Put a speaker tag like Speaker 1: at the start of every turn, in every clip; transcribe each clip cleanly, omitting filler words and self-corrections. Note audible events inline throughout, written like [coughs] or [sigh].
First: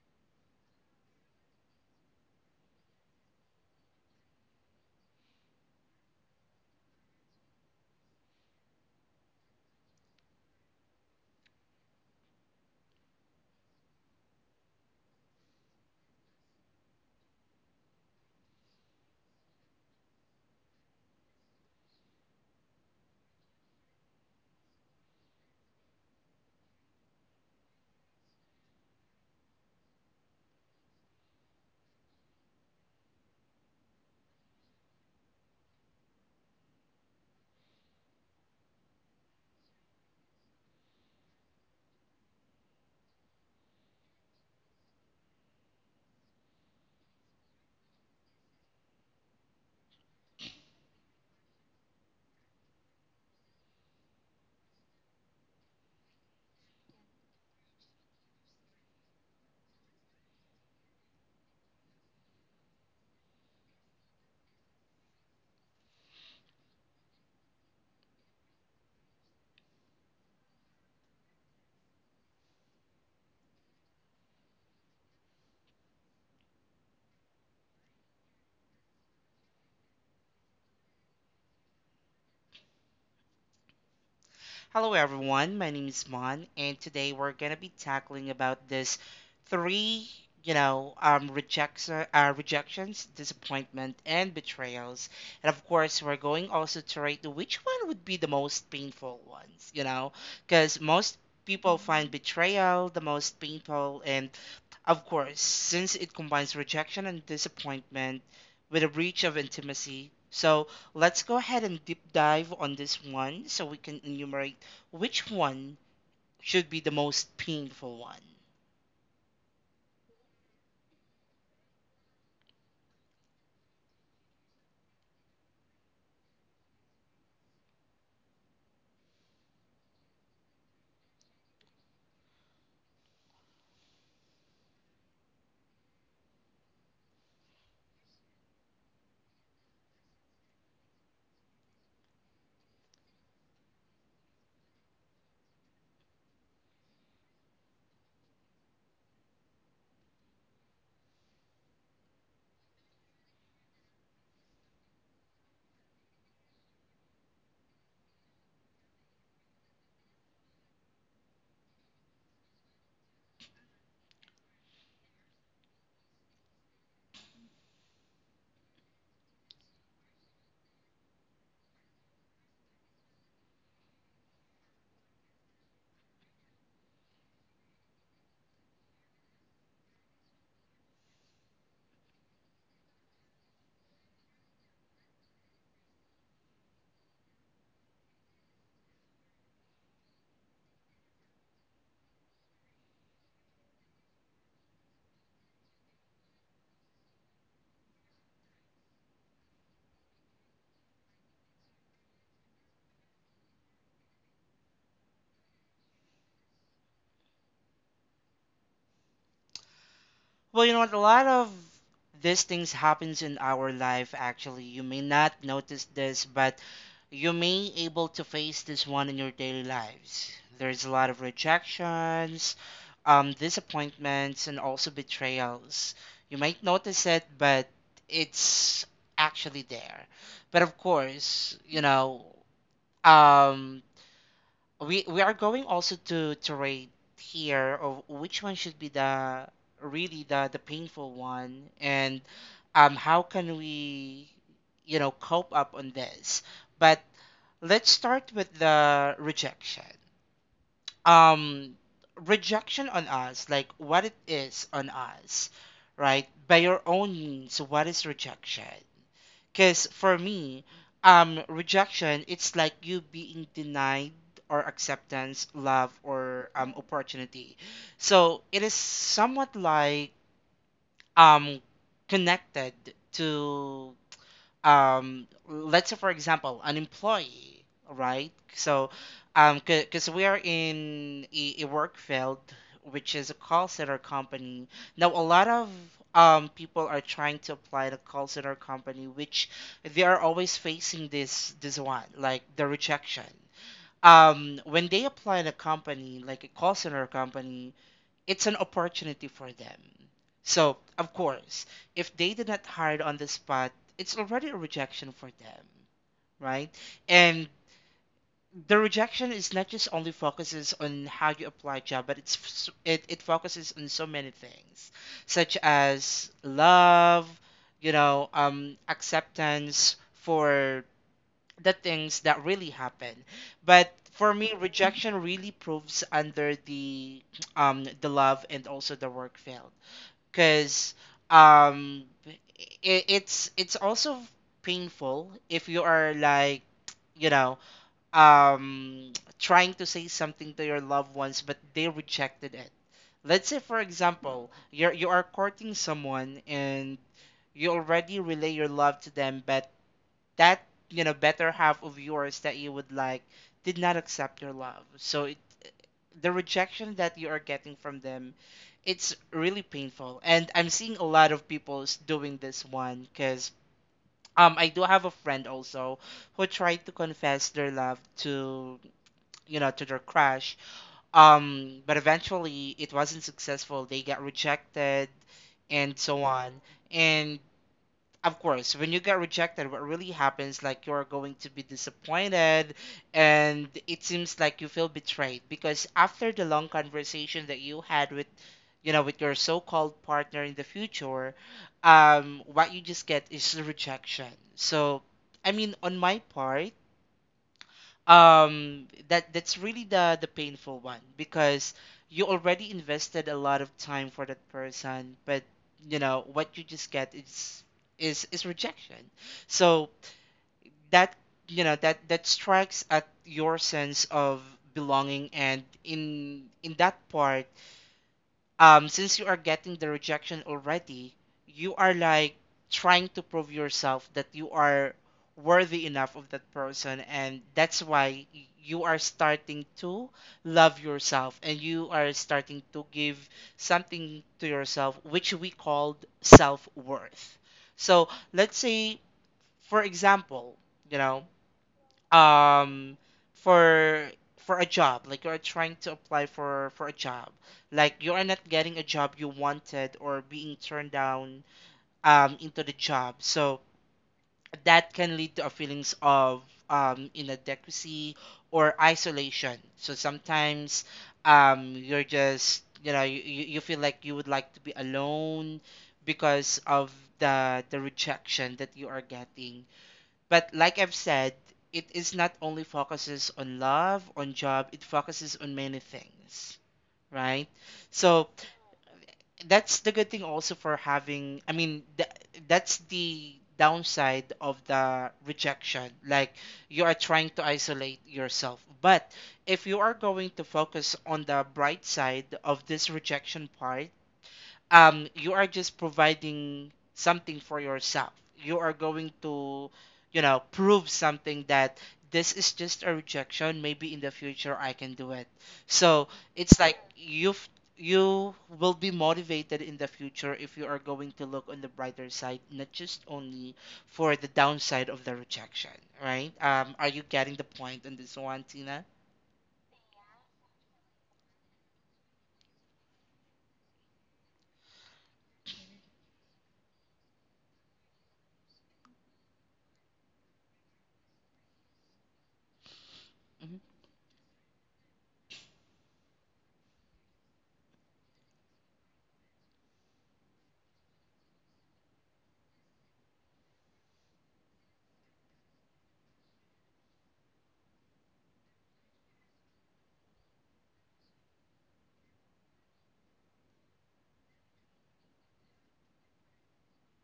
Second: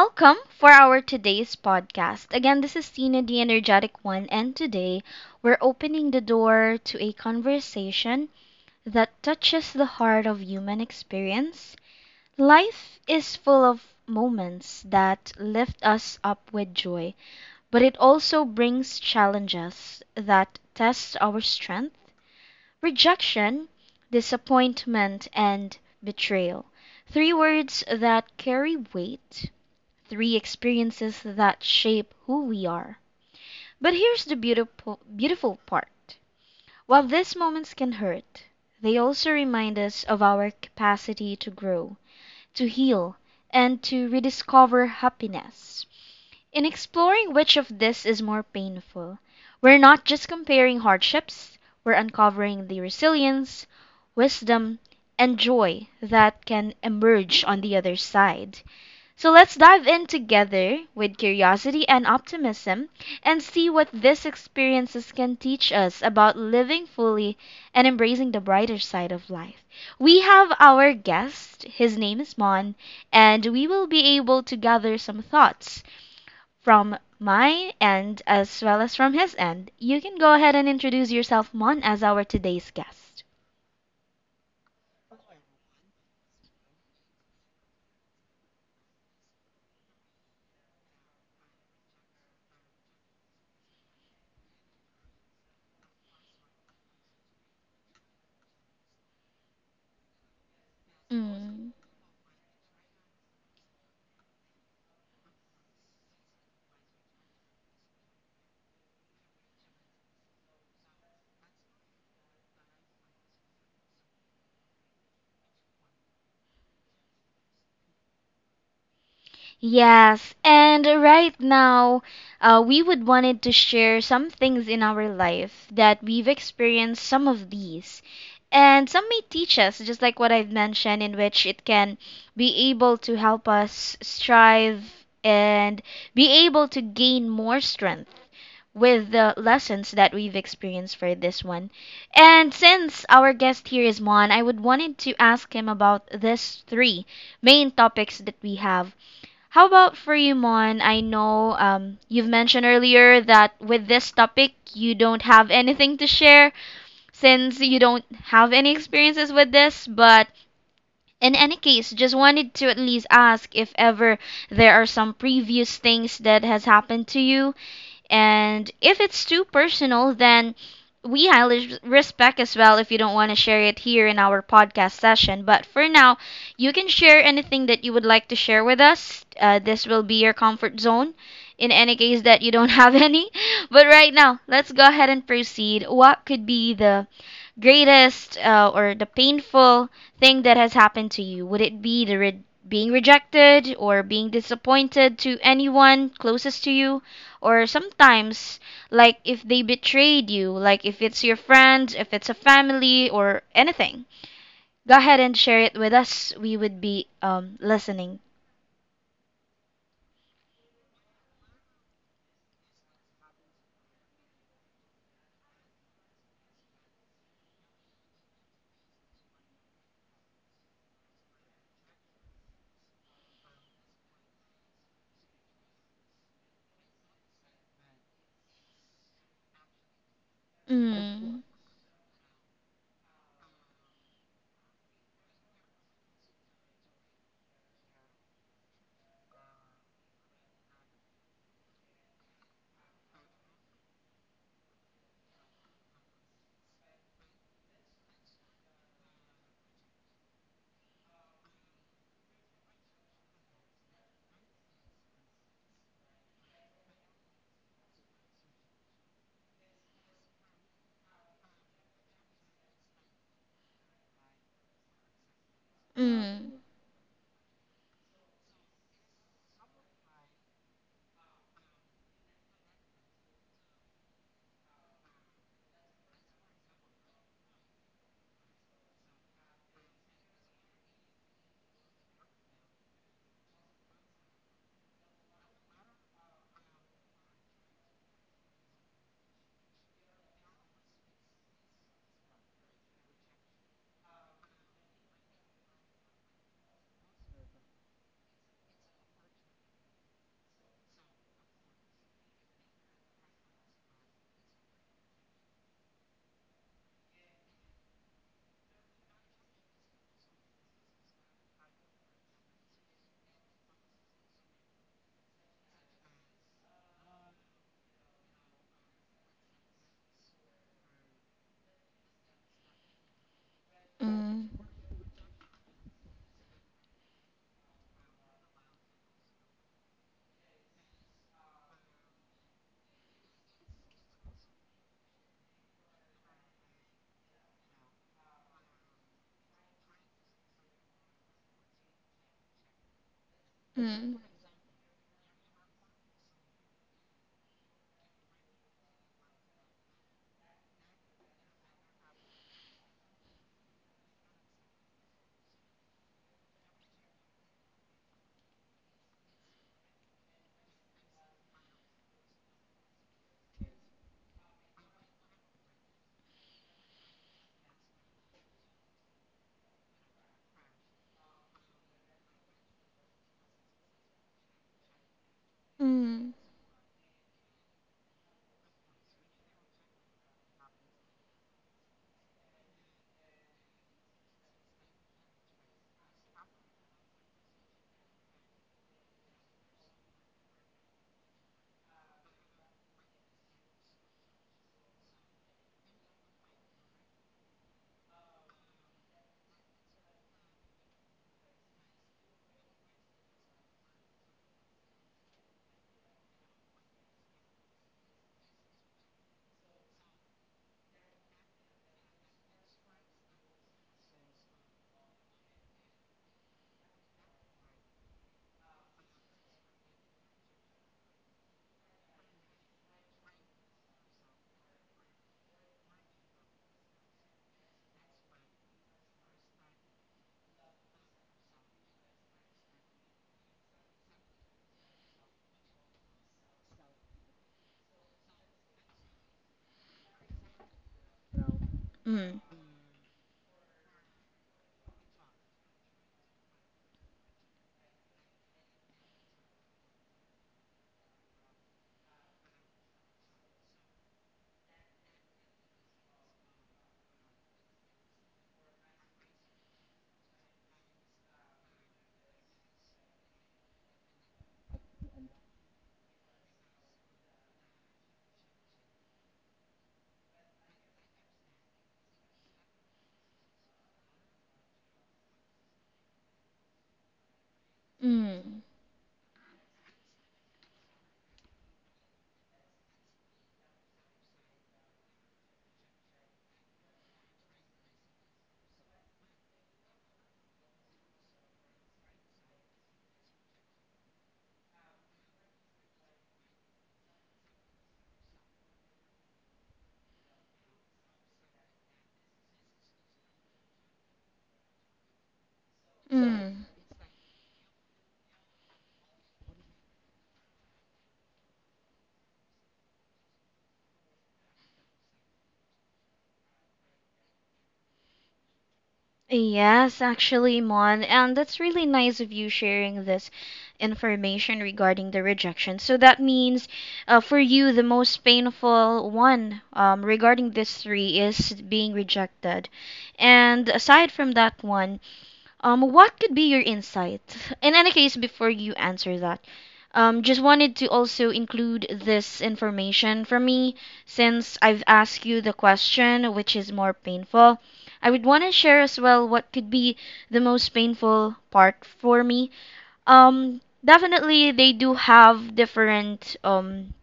Speaker 1: welcome for our today's podcast. Again, this is Tina, the energetic one, and today we're opening the door to a conversation that touches the heart of human experience. Life is full of moments that lift us up with joy, but it also brings challenges that test our strength. Rejection, disappointment, and betrayal. Three words that carry weight, three experiences that shape who we are. But here's the beautiful, beautiful part. While these moments can hurt, they also remind us of our capacity to grow, to heal, and to rediscover happiness. In exploring which of this is more painful, we're not just comparing hardships, we're uncovering the resilience, wisdom, and joy that can emerge on the other side. So let's dive in together with curiosity and optimism and see what these experiences can teach us about living fully and embracing the brighter side of life. We have our guest, his name is Mon, and we will be able to gather some thoughts from my end, as well as from his end. You can go ahead and introduce yourself, Mon, as our today's guest.
Speaker 2: Hello everyone, my name is Mon, and today we're gonna be tackling about this three, rejection, rejections, disappointment, and betrayals. And of course, we're going also to rate which one would be the most painful ones, you know, because most
Speaker 1: Mm.
Speaker 2: people find betrayal the most painful and of course, since it combines rejection and disappointment with a breach of intimacy. So let's go ahead and deep dive on this one so we can enumerate which one should be the most painful one.
Speaker 1: Yes, and right now, we would wanted to share some things in our life that we've experienced some of these. And some may teach us, just like what I've mentioned, in which it can be able to help us strive and be able to gain more strength with the lessons that we've experienced for this one. And since our guest here is Mon, I would wanted to ask him about this three main topics that we have. How about for you, Mon? I know, you've mentioned earlier that with this topic you don't have anything to share since you don't have any experiences with this, but in any case, just wanted to at least ask if ever there are some previous things that has happened to you, and if it's too personal, then we highly respect as well if you don't want to share it here in our podcast session. But for now, you can share anything that you would like to share with us. This will be your comfort zone in any case that you don't have [laughs] any. But right now, let's go ahead and proceed. What could be the greatest or the painful thing that has happened to you? Would it be the being rejected or being disappointed to anyone closest to you? Or sometimes, like if they betrayed you, like if it's your friend, if it's a family, or anything? Go ahead and share it with us. We would be listening.
Speaker 2: Well, you know what? A lot of these things happens in our life. Actually, you may not notice this, but you may able to face this one in your daily lives. There's a lot of rejections, disappointments, and also betrayals. You might notice it, but it's actually there. But of
Speaker 1: Mm,
Speaker 2: course, you know, um, we are going also to rate here of which one should be the really the painful one and how can we you know cope up on this. But let's start with the rejection. Um Rejection on us, like what it is on us, right? By your own means, what is rejection? Because for me, rejection, it's like you being denied or acceptance, love, or
Speaker 1: mm,
Speaker 2: opportunity. So it is somewhat like um, connected to um, let's say for example, an employee, right? So um, because we are in a work field which is a call center company. Now a lot of um, people are trying to apply to call center company, which they are always facing this one, like the rejection, when they apply in a company like a call center company. It's an opportunity for them. So, of course, if they did not hire on the spot, it's already a rejection for them, right? And the rejection is not just only focuses on how you apply job, but it's it focuses on so many things, such as love, you know, acceptance for the things that really happen. But for me,
Speaker 1: mm,
Speaker 2: rejection really proves under the um, the love and also the work field, because um, it's it's also painful if you are like, you know, um, trying to say something to your loved ones but they rejected it. Let's say for
Speaker 1: mm,
Speaker 2: example, you are courting someone and you already relay your love to them, but that, you know, better half of yours that you would like did not accept your love. So the rejection that you are getting from them, it's really painful. And I'm seeing a lot of people doing this one because um, I do have a friend also who tried to confess their love to, you know, to their crush, but eventually it wasn't successful. They got rejected and so
Speaker 1: mm,
Speaker 2: on. And of course, when you get rejected, what really happens, like you're going to be disappointed, and it seems like you feel betrayed because after the long conversation that you had with, you know, with your so-called partner in the future, what you just get is rejection. So, I mean, on my part, um, that that's really the painful one because you already invested a lot of time for that person, but you know what you just get is is rejection. So that, you know, that strikes at your sense of belonging. And in that part, since you are getting the rejection already, you are like trying to prove yourself that you are worthy enough of that person, and that's why you are starting to love yourself, and you are starting to give something to yourself, which we called self-worth. So let's say for example, you know,
Speaker 1: mm, mm,
Speaker 2: um, for a job, like you're trying to apply for a job, like you are not getting a job you wanted or being turned down um, into the job. So that can lead to a feelings of um, inadequacy or isolation. So sometimes um, you're just, you know, you you feel like you would like to be alone because of the rejection that you are getting. But like I've said, it is not only focuses on love, on job, it focuses on many things, right? So
Speaker 1: mm.
Speaker 2: that's the good thing also for having, I mean, that's the downside of the rejection. Like you are trying to isolate yourself. But if you are going to focus on the bright side of this rejection part, um, you are just providing something for yourself. You are going to, you know, prove something that this is just a rejection. Maybe in the future I can do it. So it's
Speaker 1: Mm.
Speaker 2: like you've, you will be motivated in the future if you are going to look on the brighter side, not just only for the downside of the rejection, right? Um are you getting the point on this one, Tina?
Speaker 1: Yes, actually, Mon. And that's really nice of you sharing this information regarding the rejection. So that means, for you, the most painful one, regarding this three is being rejected. And
Speaker 2: Hmm.
Speaker 1: aside from that one, what could be your insight? In any case, before you answer that, just wanted to also include this information from me since I've asked you the question, which is more painful. I would want to share as well what could be the most painful part for me. Definitely, they do have different,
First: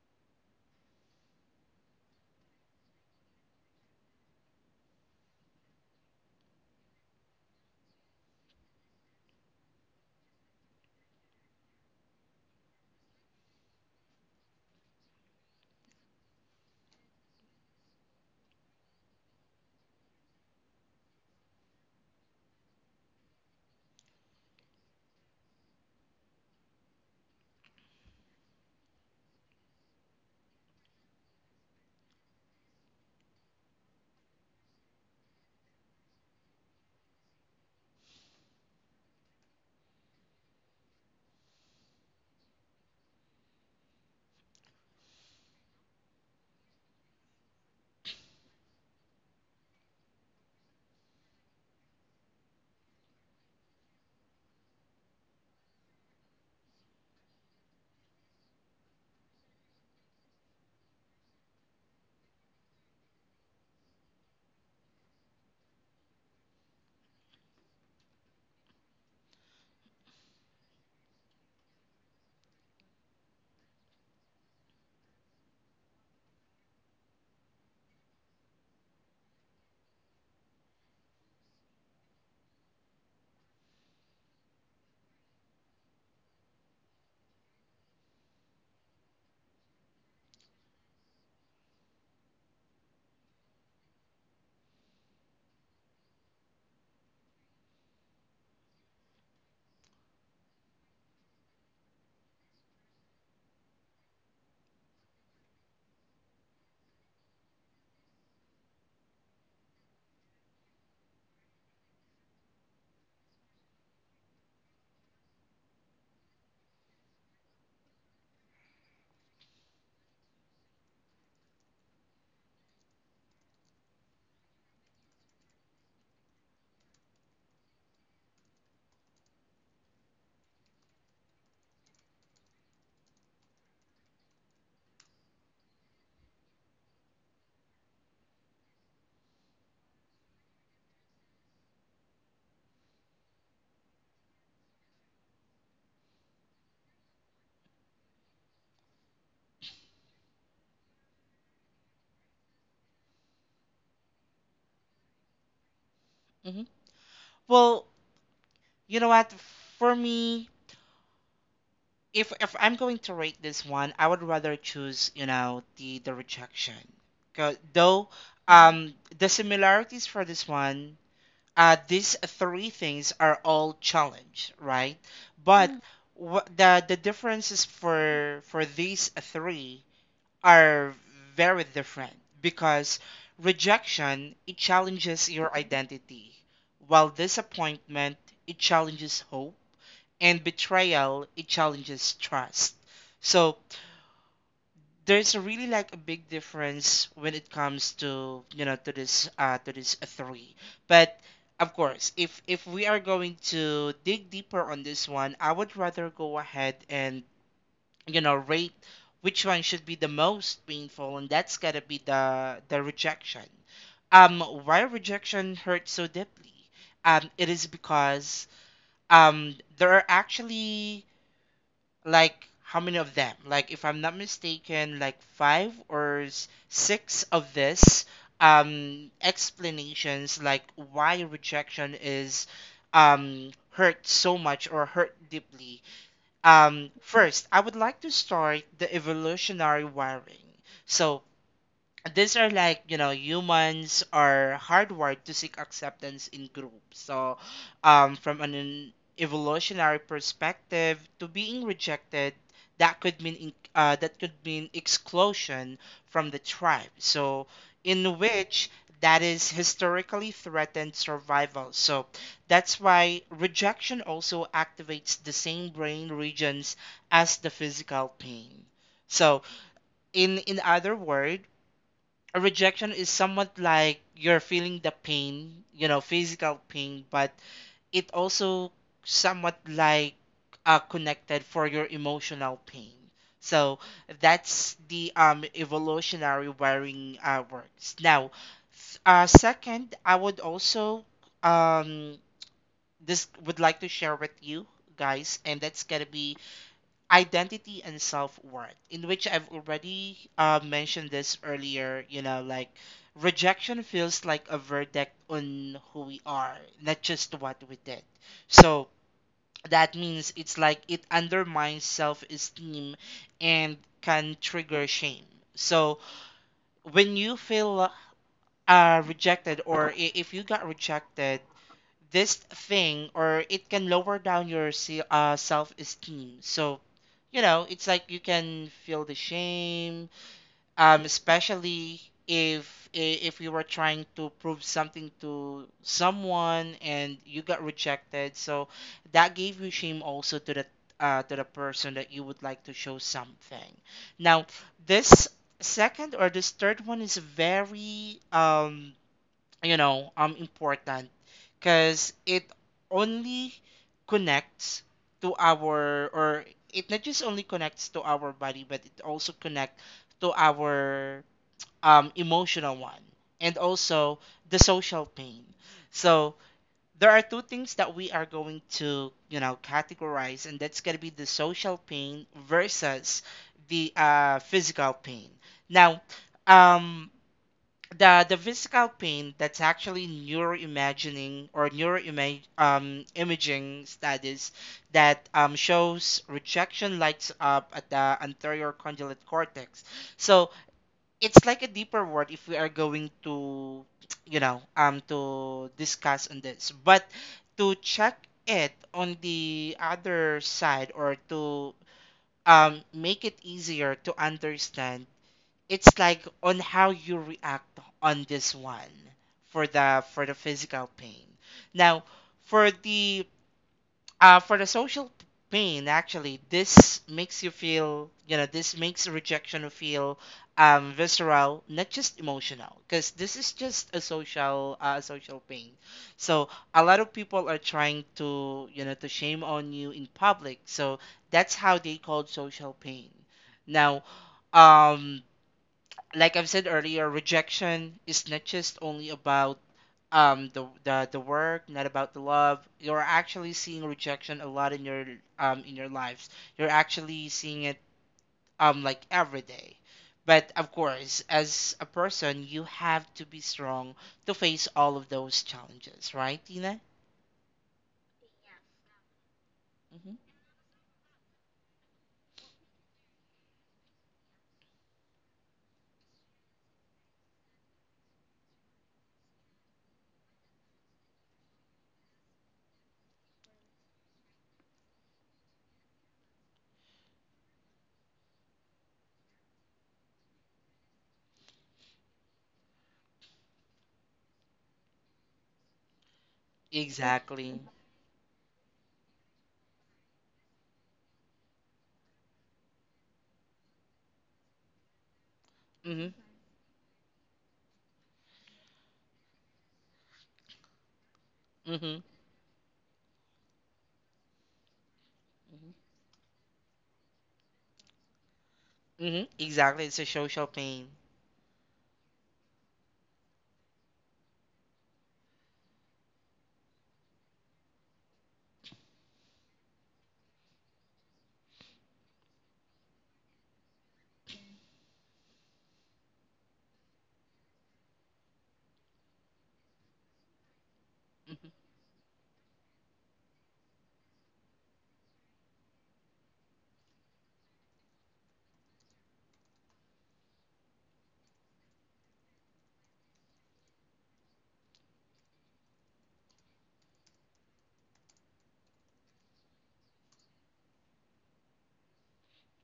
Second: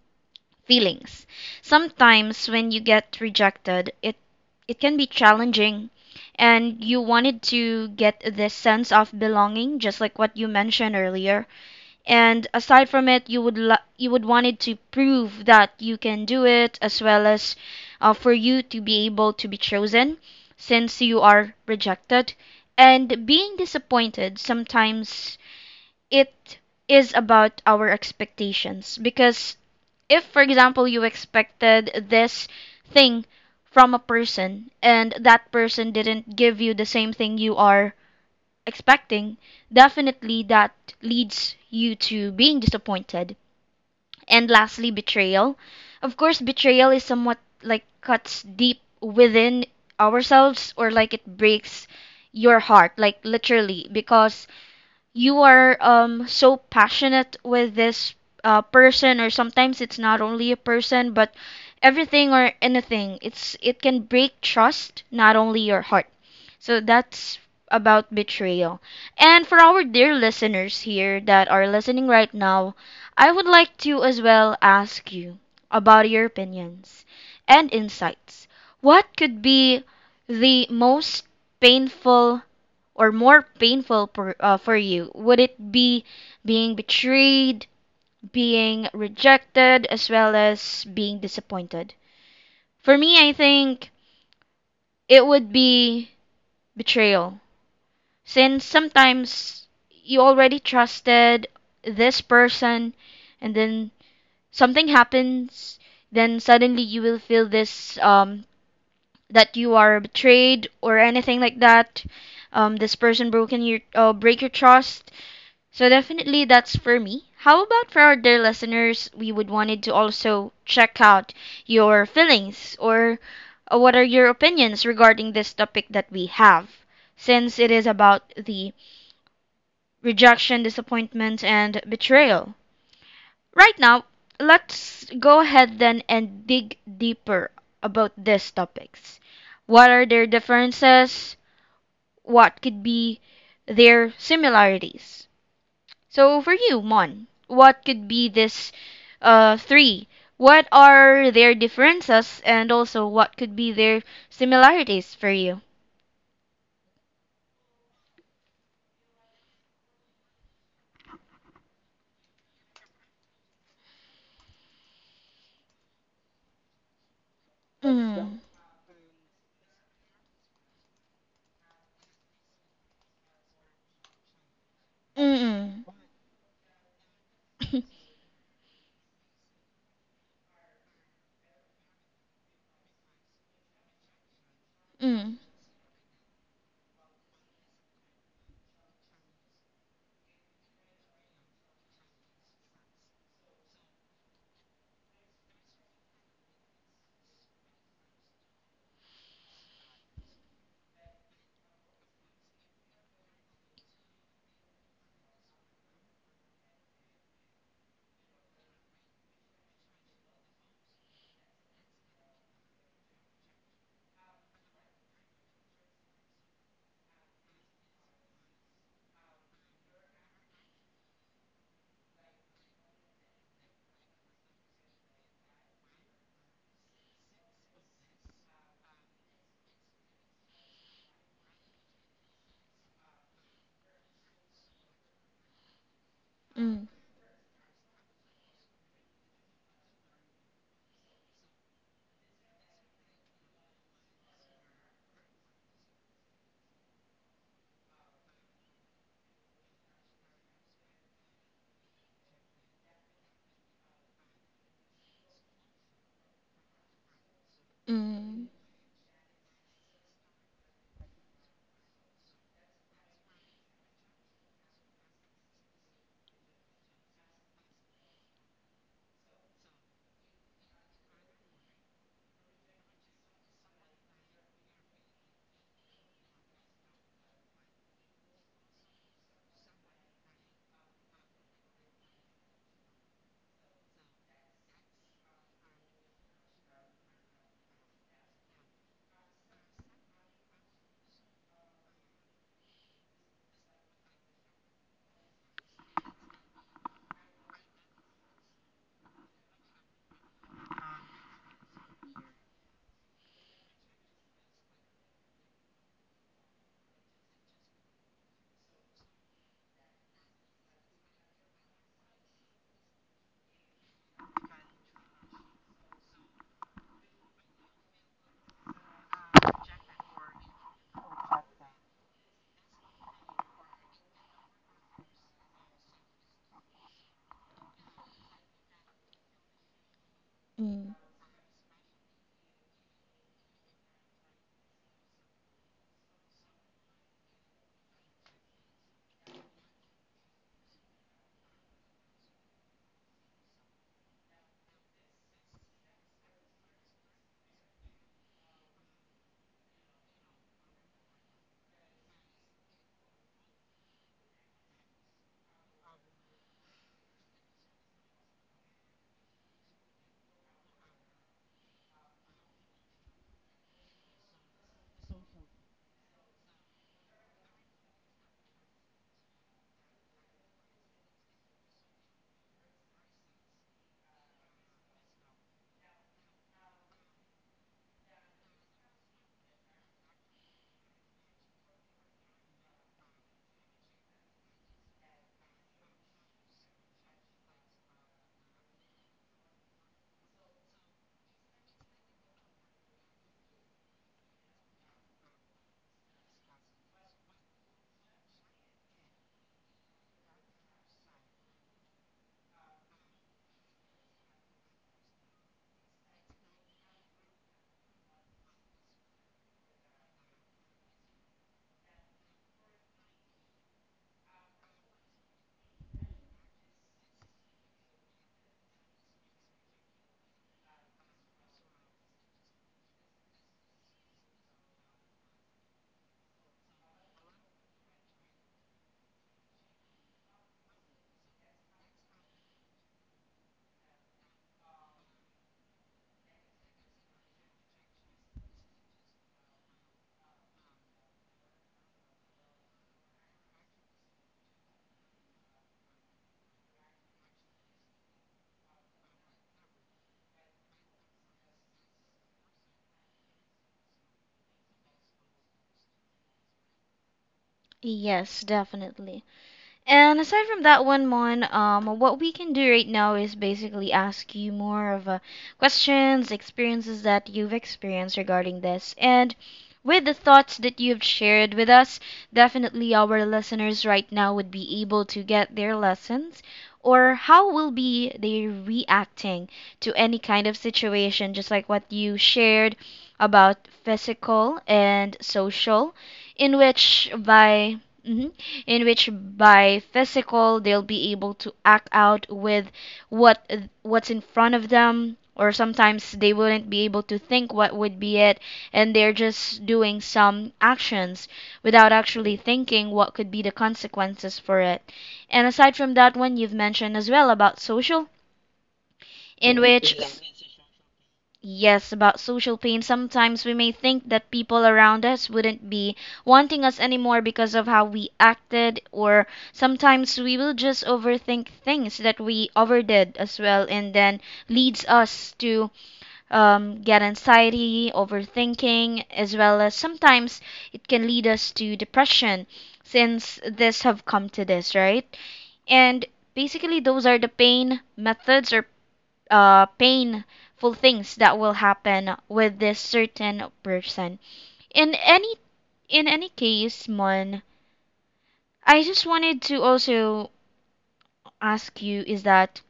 Speaker 1: feelings. Sometimes when you get rejected, it can be challenging, and you wanted to get this sense of belonging just like what you mentioned earlier. And aside from it, you would you would wanted to prove that you can do it as well, as for you to be able to be chosen since you are rejected. And being disappointed sometimes, it is about our expectations, because if for example you expected this thing from a person and that person didn't give you the same thing you are expecting, definitely that leads you to being disappointed. And lastly, betrayal. Of course betrayal is somewhat like cuts deep within ourselves, or like it breaks your heart, like literally, because you are so passionate with this person. Or sometimes it's not only a person but everything or anything, it's it can break trust, not only your heart. So that's about betrayal. And for our dear listeners here that are listening right now, I would like to as well ask you about your opinions and insights. What could be the most painful or more painful for you? Would it be being betrayed, being rejected, as well as being disappointed? For me, I think it would be betrayal. Since sometimes you already trusted this person and then something happens, then suddenly you will feel this, that you are betrayed or anything like that. This person broken your break your trust. So definitely that's for me. How about for our dear listeners? We would wanted to also check out your feelings, or what are your opinions regarding this topic that we have, since it is about the rejection, disappointment, and betrayal. Right now, let's go ahead then and dig deeper about these topics. What are their differences? What could be their similarities? So for you, Mon, what could be this, three? What are their differences, and also what could be their similarities for you?
Speaker 2: Hmm. Well, you know what? For me, if I'm going to rate this one, I would rather choose, you know, the rejection. 'Cause Though
Speaker 1: Mm.
Speaker 2: um, the similarities for this one, uh, these three things are all challenge, right? But
Speaker 1: Mm.
Speaker 2: what the differences
Speaker 1: [laughs]
Speaker 2: for these three are very different because rejection, it challenges
Speaker 1: Mm.
Speaker 2: your identity, while disappointment, it challenges hope, and betrayal, it challenges trust. So there's really like a big difference when it comes to, you know, to this uh, to this three. But of course, if we are going to dig deeper on this one, I would rather go ahead and, you know, rate which one should be the most painful, and that's gotta be the rejection. Um why rejection hurts so deeply, um, it is because um, there are actually, like, how many of them? Like if I'm not mistaken, like five or six of this um, explanations like why rejection is um, hurt so much or hurt deeply.
Speaker 1: Mm.
Speaker 2: First, I would like to start the evolutionary wiring. So these are like, you know, humans are hardwired to seek acceptance in groups. So from an, evolutionary perspective, to being rejected, that could mean that could mean exclusion from the tribe, so in
Speaker 1: Mm.
Speaker 2: which that is historically threatened survival. So that's why rejection also activates the same brain regions as the physical pain. So in other words, a rejection is somewhat like you're feeling the pain, you know, physical pain, but it also somewhat like, connected for your emotional pain. So that's the um, evolutionary wiring works. Now, second, I would also um, this would like to share with you guys, and that's gonna be identity and self-worth, in which I've already mentioned this earlier, you know, like rejection feels like a verdict on who we are, not just what we did. So that means it's like it undermines self-esteem and can trigger shame. So when you feel rejected, or if you got rejected, this thing or it can lower down your self-esteem. So you know it's like you can feel the shame,
Speaker 1: Mm.
Speaker 2: especially if you were trying to prove something to someone and you got rejected, so that gave you shame also to the, to the person that you would like to show something. Now, this second or this third one is very um, you know, important because it only connects to our, or it not just only connects to our body, but it also connects to our emotional one, and also the social pain. So there are two things that we are going to, you know, categorize, and that's going to be the social pain versus the physical pain. Now, um, the physical pain, that's actually neuroimagining or neuroimage imaging studies that shows rejection lights up at the anterior cingulate cortex. So it's like a deeper word if we are going to, you know, um, to discuss on this, but to check it on the other side or to make it easier to understand, it's like on how you react on this one for the physical pain. Now, for the for the social pain, actually, this makes you feel, you know, this makes rejection feel visceral, not just emotional, because this is just a social social pain. So a lot of people are trying to, you know, to shame on you in public. So that's how they call social pain. Now, um, like I've said earlier, rejection is not just only about um, the the work, not about the love. You're actually seeing rejection a lot in your um, in your lives. You're actually seeing it um, like every day. But of course, as a person, you have to be strong to face all of those challenges, right, Tina?
Speaker 1: [coughs] Yes, definitely. And
Speaker 2: Hmm.
Speaker 1: aside from that one, Mon, what we can do right now is basically ask you more of, questions, experiences that you've experienced regarding this. And with the thoughts that you've shared with us, definitely our listeners right now would be able to get their lessons, or how will be they reacting to any kind of situation, just like what you shared about physical and social. In which
Speaker 2: Exactly.
Speaker 1: by, mhm, in which by physical, they'll be able to act out with what what's in front of them, or sometimes
Speaker 2: Mm-hmm.
Speaker 1: they wouldn't be able to think what would be it, and they're just doing some actions without
Speaker 2: Mm-hmm.
Speaker 1: actually thinking what could be the consequences for it. And aside from that one, you've mentioned as well about social,
Speaker 2: Mm-hmm.
Speaker 1: in
Speaker 2: Exactly.
Speaker 1: which
Speaker 2: It's a social pain.
Speaker 1: Yes, about social pain. Sometimes we may think that people around us wouldn't be wanting us anymore because of how we acted, or sometimes we will just overthink things that we overdid as well, and then leads us to, get anxiety, overthinking, as well as sometimes it can lead us
Speaker 2: Mm-hmm.
Speaker 1: to depression since this have come to this, right? And basically those are the pain methods, or painful things that will happen with this certain person. In any in any case, Mon, I just wanted to also ask you is that,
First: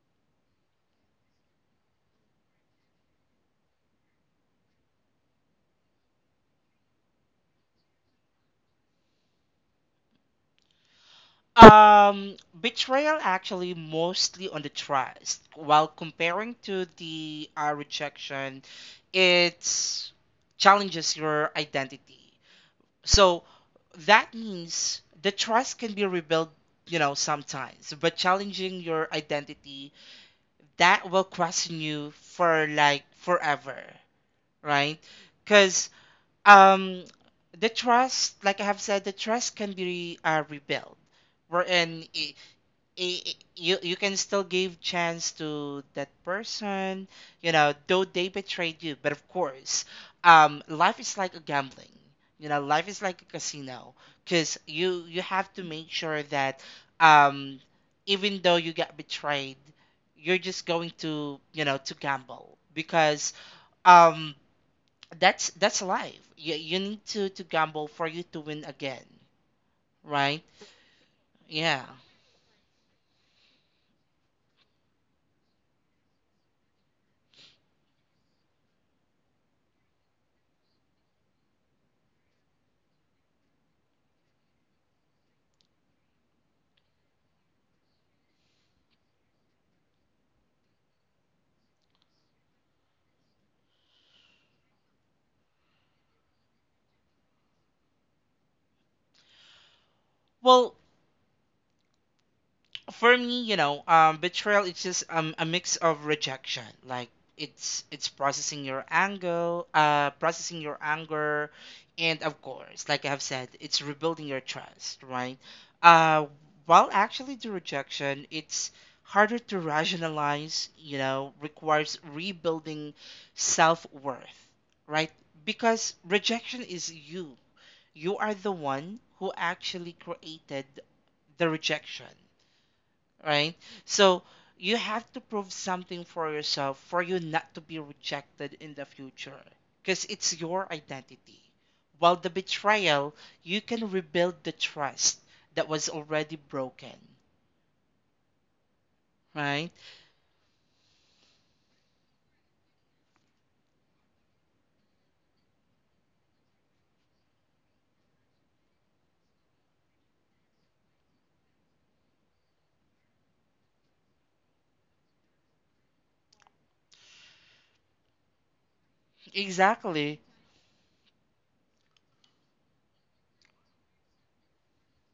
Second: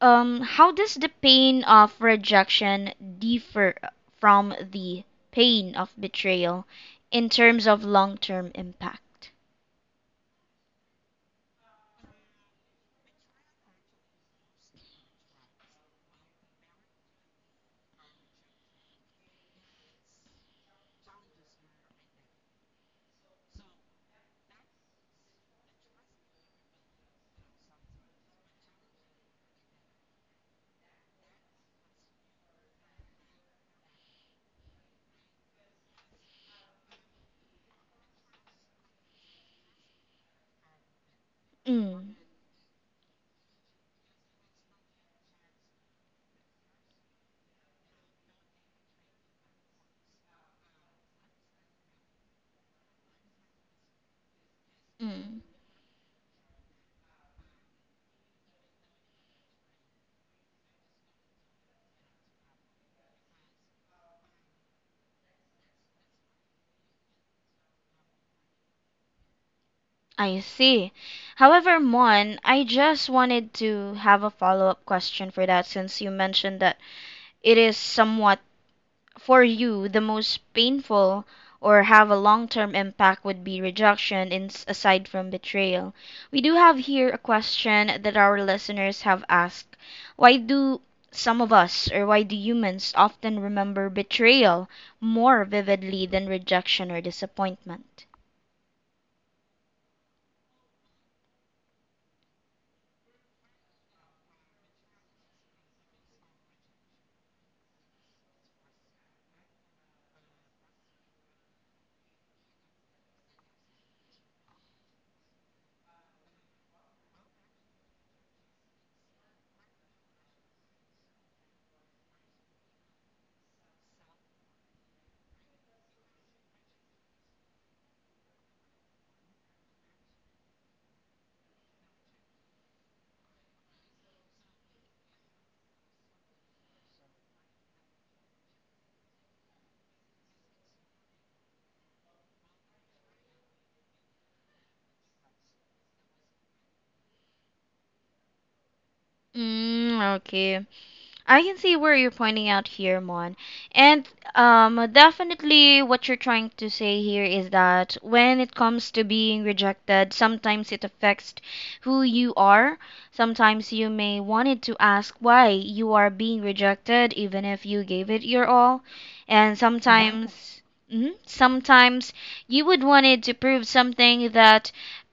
Speaker 1: how does the pain of rejection differ from the pain of betrayal in terms of long-term impact?
Speaker 2: Um, Betrayal actually mostly on the trust. While comparing to the rejection, it challenges your identity. So that means the trust can be rebuilt, you know, sometimes, but challenging your identity, that will question you for like forever, right? Because um, the trust, like I have said, the trust can be rebuilt wherein
Speaker 1: Mm,
Speaker 2: you can still give chance to that person, you know, though they betrayed you, but of course, life is like a gambling, you know, life is like a casino, because you
Speaker 1: mm.
Speaker 2: have to make sure that, um even though you get betrayed, you're just going to, you know, to gamble because, um that's life. You need to gamble for you to win again,
Speaker 1: I
Speaker 2: right?
Speaker 1: see. However,
Speaker 2: Yeah,
Speaker 1: Mon, I just wanted to have a follow-up question for that, since you mentioned that it is somewhat for you the most painful, or have a long-term impact would be rejection in, aside from betrayal. We do have here a question that our listeners have asked. Why do some of us, or why do humans often remember betrayal more vividly than rejection or disappointment?
Speaker 2: well, for me, you know, betrayal is just a mix of rejection. Like, it's processing your anger, and of course, like I have said, it's rebuilding your trust, right? Uh, while actually the rejection, it's harder to rationalize. You know, requires rebuilding self worth, right? Because rejection is you. You are the one who actually created the rejection, right? So you have to prove something for yourself for you not to be rejected in the future, because it's your identity. While the betrayal, you can rebuild the trust that was already broken, right?
Speaker 1: Mm, okay. I can see where you're pointing out here, Mon. And, definitely what you're trying to say here is that when it comes to being rejected, sometimes it affects who you are. Sometimes you may wanted to ask why you are being rejected, even if you gave it your all. And, yeah,
Speaker 2: Exactly.
Speaker 1: sometimes, mhm, sometimes you would wanted to prove something that,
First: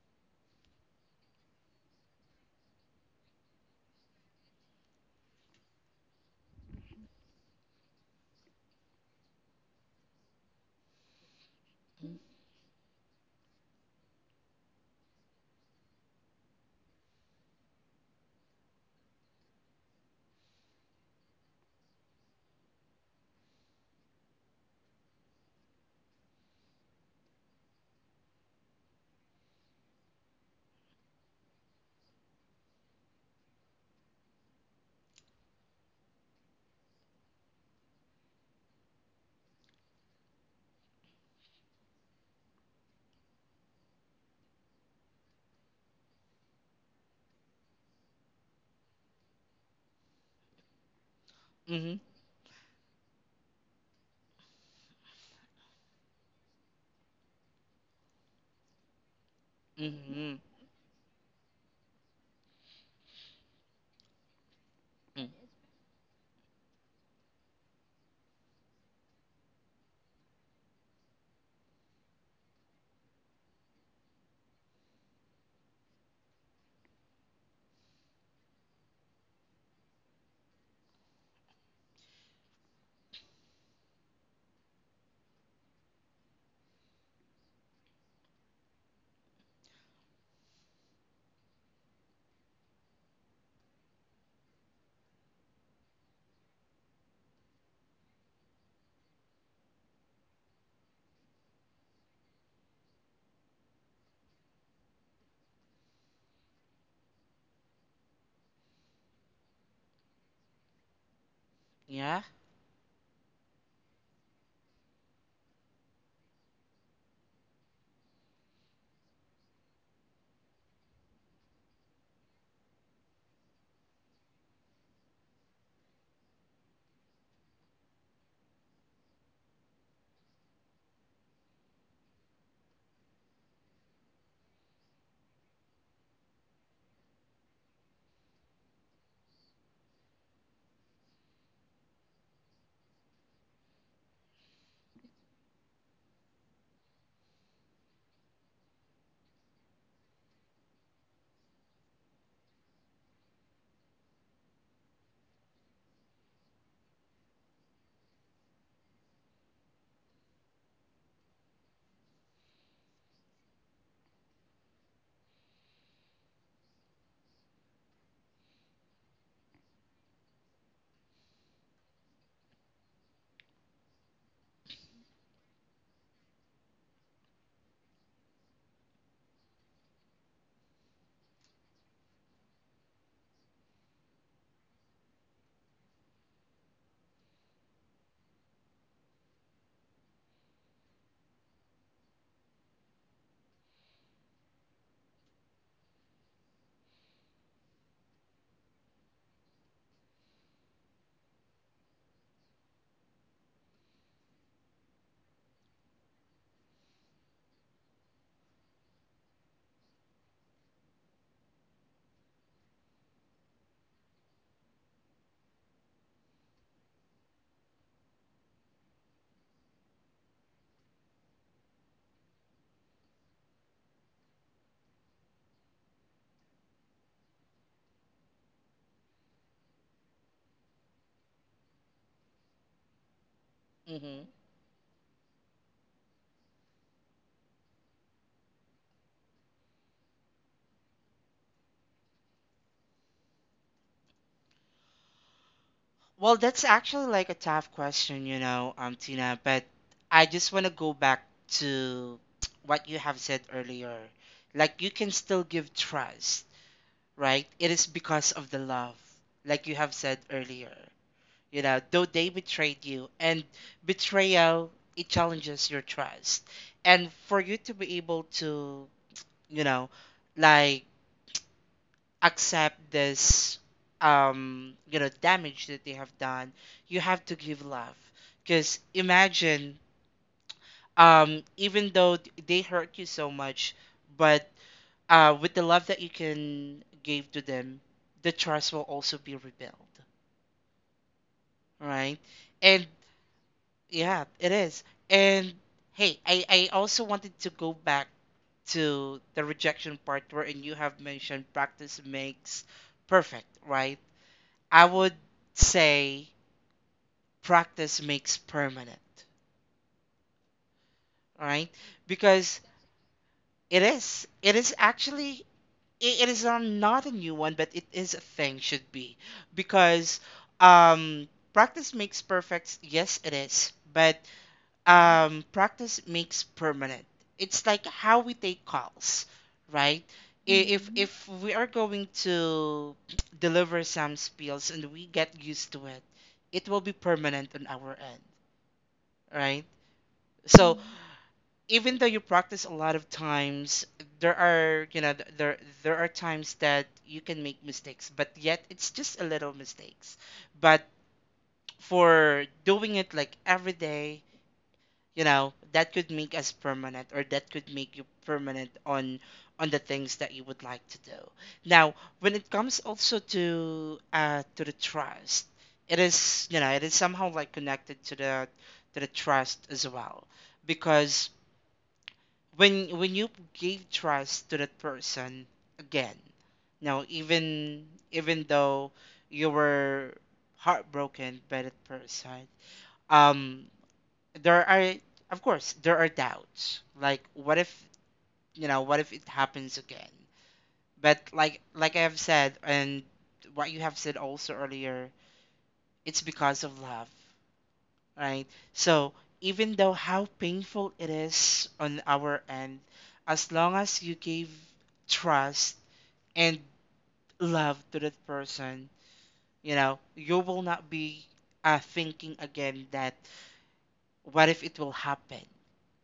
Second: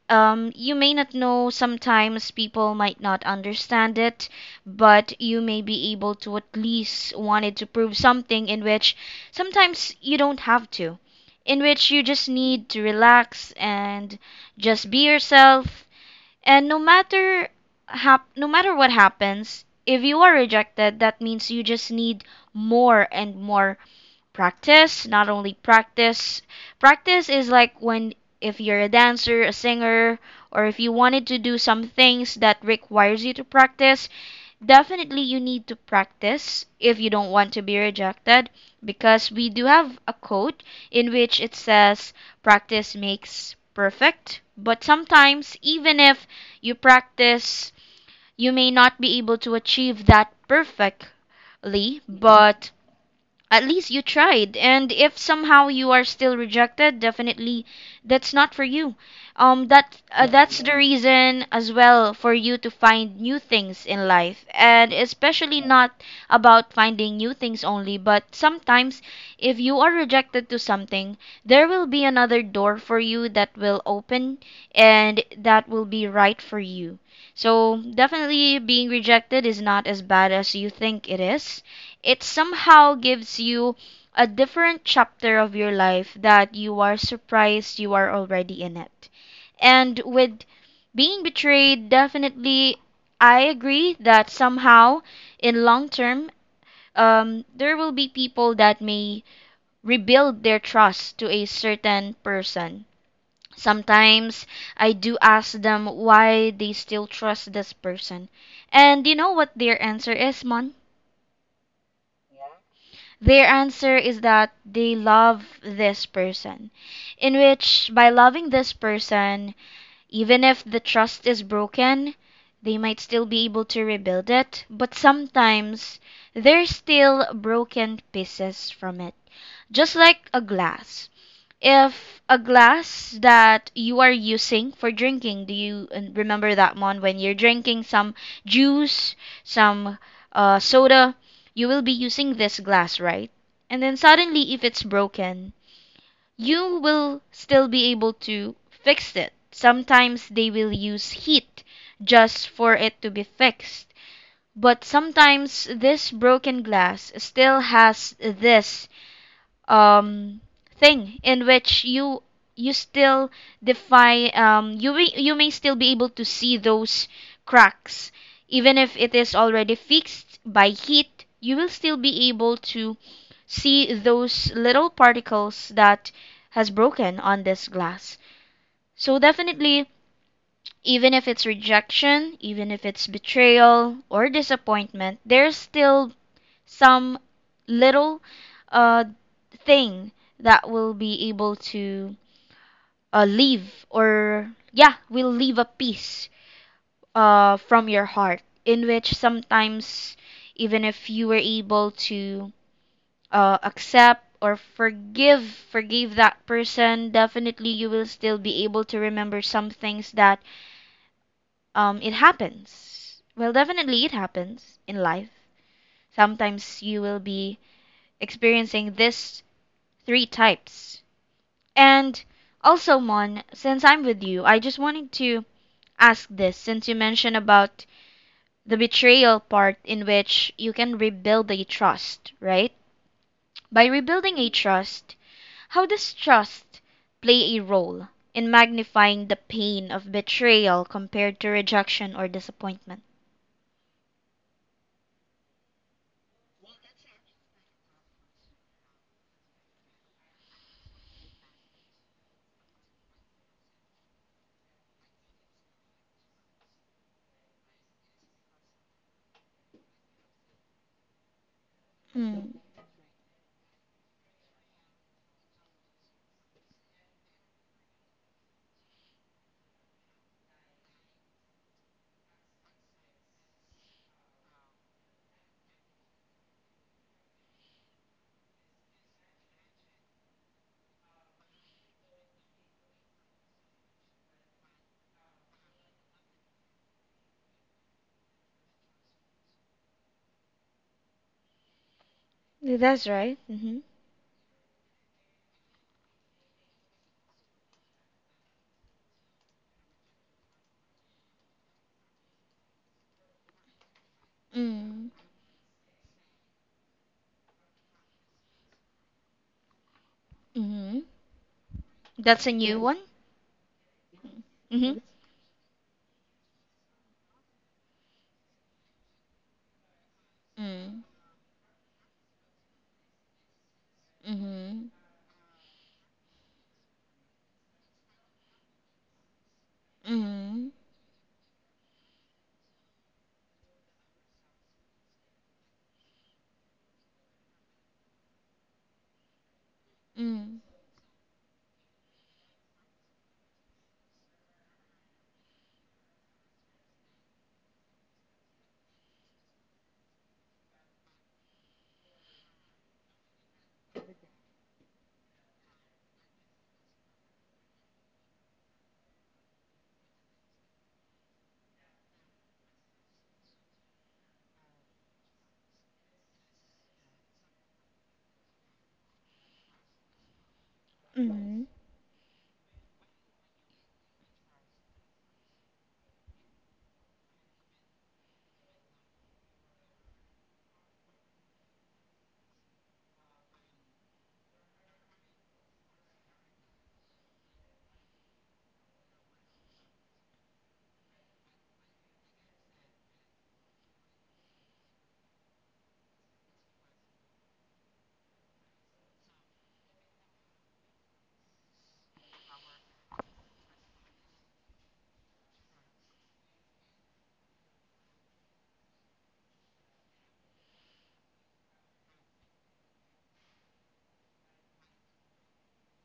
Speaker 1: you may not know, sometimes people might not understand it, but you may be able to at least wanted to prove something, in which sometimes you don't have to, in which you just need to relax and just be yourself. And no matter no matter what happens, if you are rejected, that means you just need more and more practice. Not only practice, practice is like when, if you're a dancer, a singer, or if you wanted to do some things that requires you to practice, definitely you need to practice if you don't want to be rejected. Because we do have a quote in which it says, practice makes perfect, but sometimes even if you practice, you may not be able to achieve that perfectly.
Speaker 2: Mm-hmm.
Speaker 1: But at least you tried, and if somehow you are still rejected, definitely that's not for you. That
Speaker 2: Mm-hmm.
Speaker 1: that's the reason as well for you to find new things in life, and
Speaker 2: mm
Speaker 1: especially not about finding new things only, but sometimes if you are rejected to something, there will be another door for you that will open, and that will be right for you. So definitely being rejected is not as bad as you think it is. It somehow gives you a different chapter of your life that you are surprised you are already in it. And with being betrayed, definitely, I agree that somehow, in long term, there will be people that may rebuild their trust to a certain person. Sometimes I do ask them why they still trust this person. And you know what their answer is, Mon?
Speaker 2: Yeah.
Speaker 1: Their answer is that they love this person, in which, by loving this person, even if the trust is broken, they might still be able to rebuild it, but sometimes there's still broken pieces from it, just like a glass. If a glass that you are using for drinking, do you remember that one? When you're drinking some juice, some soda, you will be using this glass, right? And then suddenly, if it's broken, you will still be able to fix it. Sometimes they will use heat just for it to be fixed. But sometimes this broken glass still has this um, thing in which you still defy, you may still be able to see those cracks. Even if it is already fixed by heat, you will still be able to see those little particles that has broken on this glass. So definitely, even if it's rejection, even if it's betrayal or disappointment, there's still some little uh, thing that will be able to leave, or yeah, will leave a piece from your heart, in which sometimes even if you were able to accept or forgive, forgive that person, definitely you will still be able to remember some things that it happens. Well, definitely it happens in life. Sometimes you will be experiencing this three types. And also, Mon, since I'm with you, I just wanted to ask this since you mentioned about the betrayal part in which you can rebuild a trust, right? By
Speaker 2: Mm-hmm.
Speaker 1: rebuilding a trust, how does trust play a role in magnifying the pain of betrayal compared to rejection or disappointment?
Speaker 2: Well, that's actually like a tough question, you know, Tina, but I just want to go back to [tsk] what you have said earlier. Like, you can still give trust, right? It is because of the love, like you have said earlier. You know, though they
Speaker 1: Mm.
Speaker 2: betrayed you, and betrayal, it challenges your trust. And for you to be able to, you know, like, accept this, you know, damage that they have done, you have to give love. Because imagine, even though they hurt you so much, but with the love that you can give to them, the trust will also be rebuilt, right? And
Speaker 1: That's right. Mm-hmm.
Speaker 2: yeah, it is. And hey, I also wanted to go back to the rejection part where, and you have mentioned practice makes perfect, right? I
Speaker 1: Mm.
Speaker 2: would say practice makes permanent,
Speaker 1: Mm-hmm.
Speaker 2: right?
Speaker 1: That's a
Speaker 2: Because
Speaker 1: new one.
Speaker 2: it is. It is
Speaker 1: Mm-hmm.
Speaker 2: actually, it is a, not a new one, but it is a thing should be. Because
Speaker 1: Mm.
Speaker 2: um practice makes perfect, yes it is. But
Speaker 1: Mm-hmm.
Speaker 2: practice makes permanent. It's like how we take calls, right?
Speaker 1: Mm.
Speaker 2: If we are going to [tsk] deliver some spills and we get used to it, it will be permanent on our end, right?
Speaker 1: Mm.
Speaker 2: So even though you practice a lot of times, there are you know th- there there are times that you can make mistakes, but yet it's just a little mistakes. But for doing it like every day, you know, that could make us permanent, or that could make you permanent on the things that you would like to do now. When it comes also to to the trust, it is, you know, it is somehow like connected to the trust as well. Because
Speaker 1: Mm,
Speaker 2: when you give trust to that person again, now even though you were heartbroken by that person, um there are, of course there are doubts, like what if, you know, what if it happens again? But like I have said, and what you have said also earlier, it's because of love, right? So even though how painful it is on our end, as long as you gave trust and love to that person, you know, you will not be thinking again that what if it will happen.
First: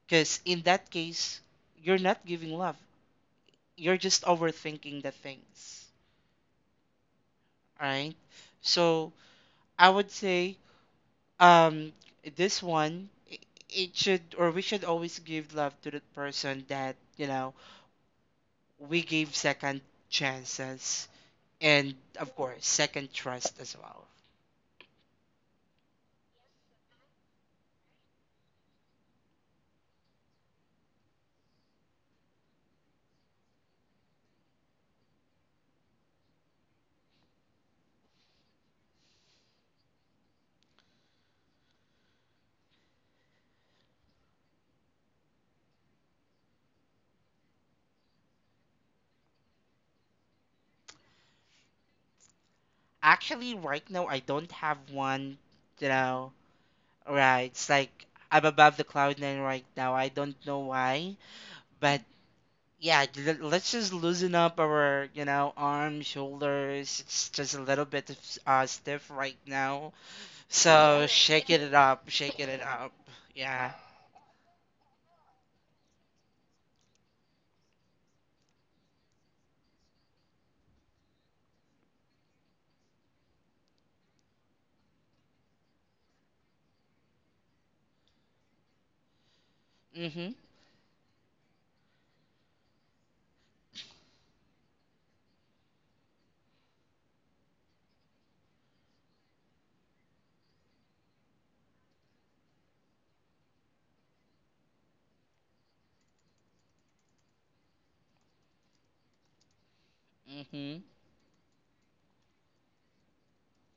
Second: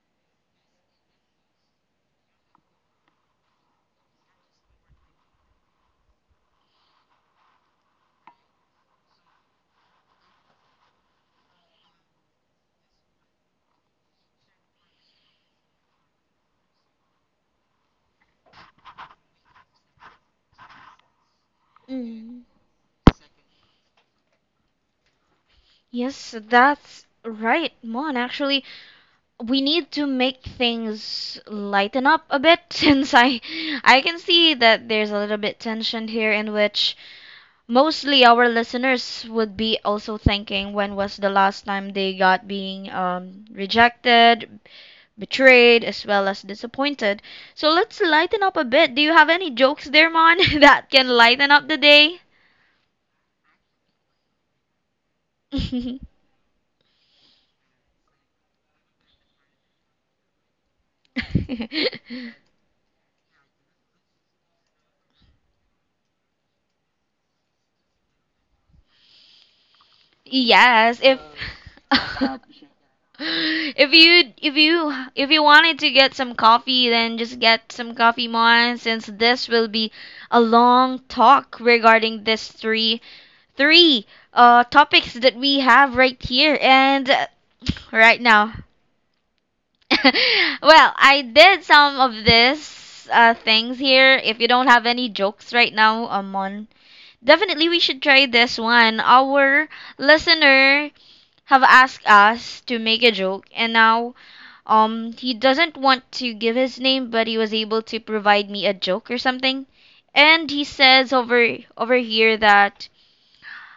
Speaker 2: Because in that case, you're not giving love. You're just overthinking the things, right? So I would say, um, this one, it should, or we should always give love to the person that, you know, we gave second chances and of
Speaker 1: mm.
Speaker 2: course second trust as well.
Speaker 1: Yes, that's right, Mon. Actually, we need to make things lighten up a bit [laughs] since I can see that there's a little bit tension here in which mostly our listeners would be also thinking when was the last time they got being rejected, betrayed, as well as disappointed. So let's lighten up a bit. Do you have any jokes there, Mon, [laughs] that can lighten up the day?
Speaker 2: Actually, right now I don't have one. You know, right? It's like I'm above the cloud nine right now. I don't know why, but
Speaker 1: [laughs]
Speaker 2: yeah, let's just loosen up our, you know, arms, shoulders. It's just a little bit of- stiff right now.
Speaker 1: Yes,
Speaker 2: So
Speaker 1: if
Speaker 2: shaking it up, shaking it
Speaker 1: [laughs]
Speaker 2: up. Yeah.
Speaker 1: If you wanted to get some coffee, then just get some coffee, Mon, since this will be a long talk regarding this three three topics that we have right here, and [laughs] right now. [laughs]
Speaker 2: Mhm.
Speaker 1: Well, I did some of this things here. If you don't have any jokes right now, Mon, definitely we should try this one. Our listener have asked us to make a joke, and now he doesn't want to give his name, but he was able to provide me a joke or something. And he
Speaker 2: Mhm.
Speaker 1: says over here that,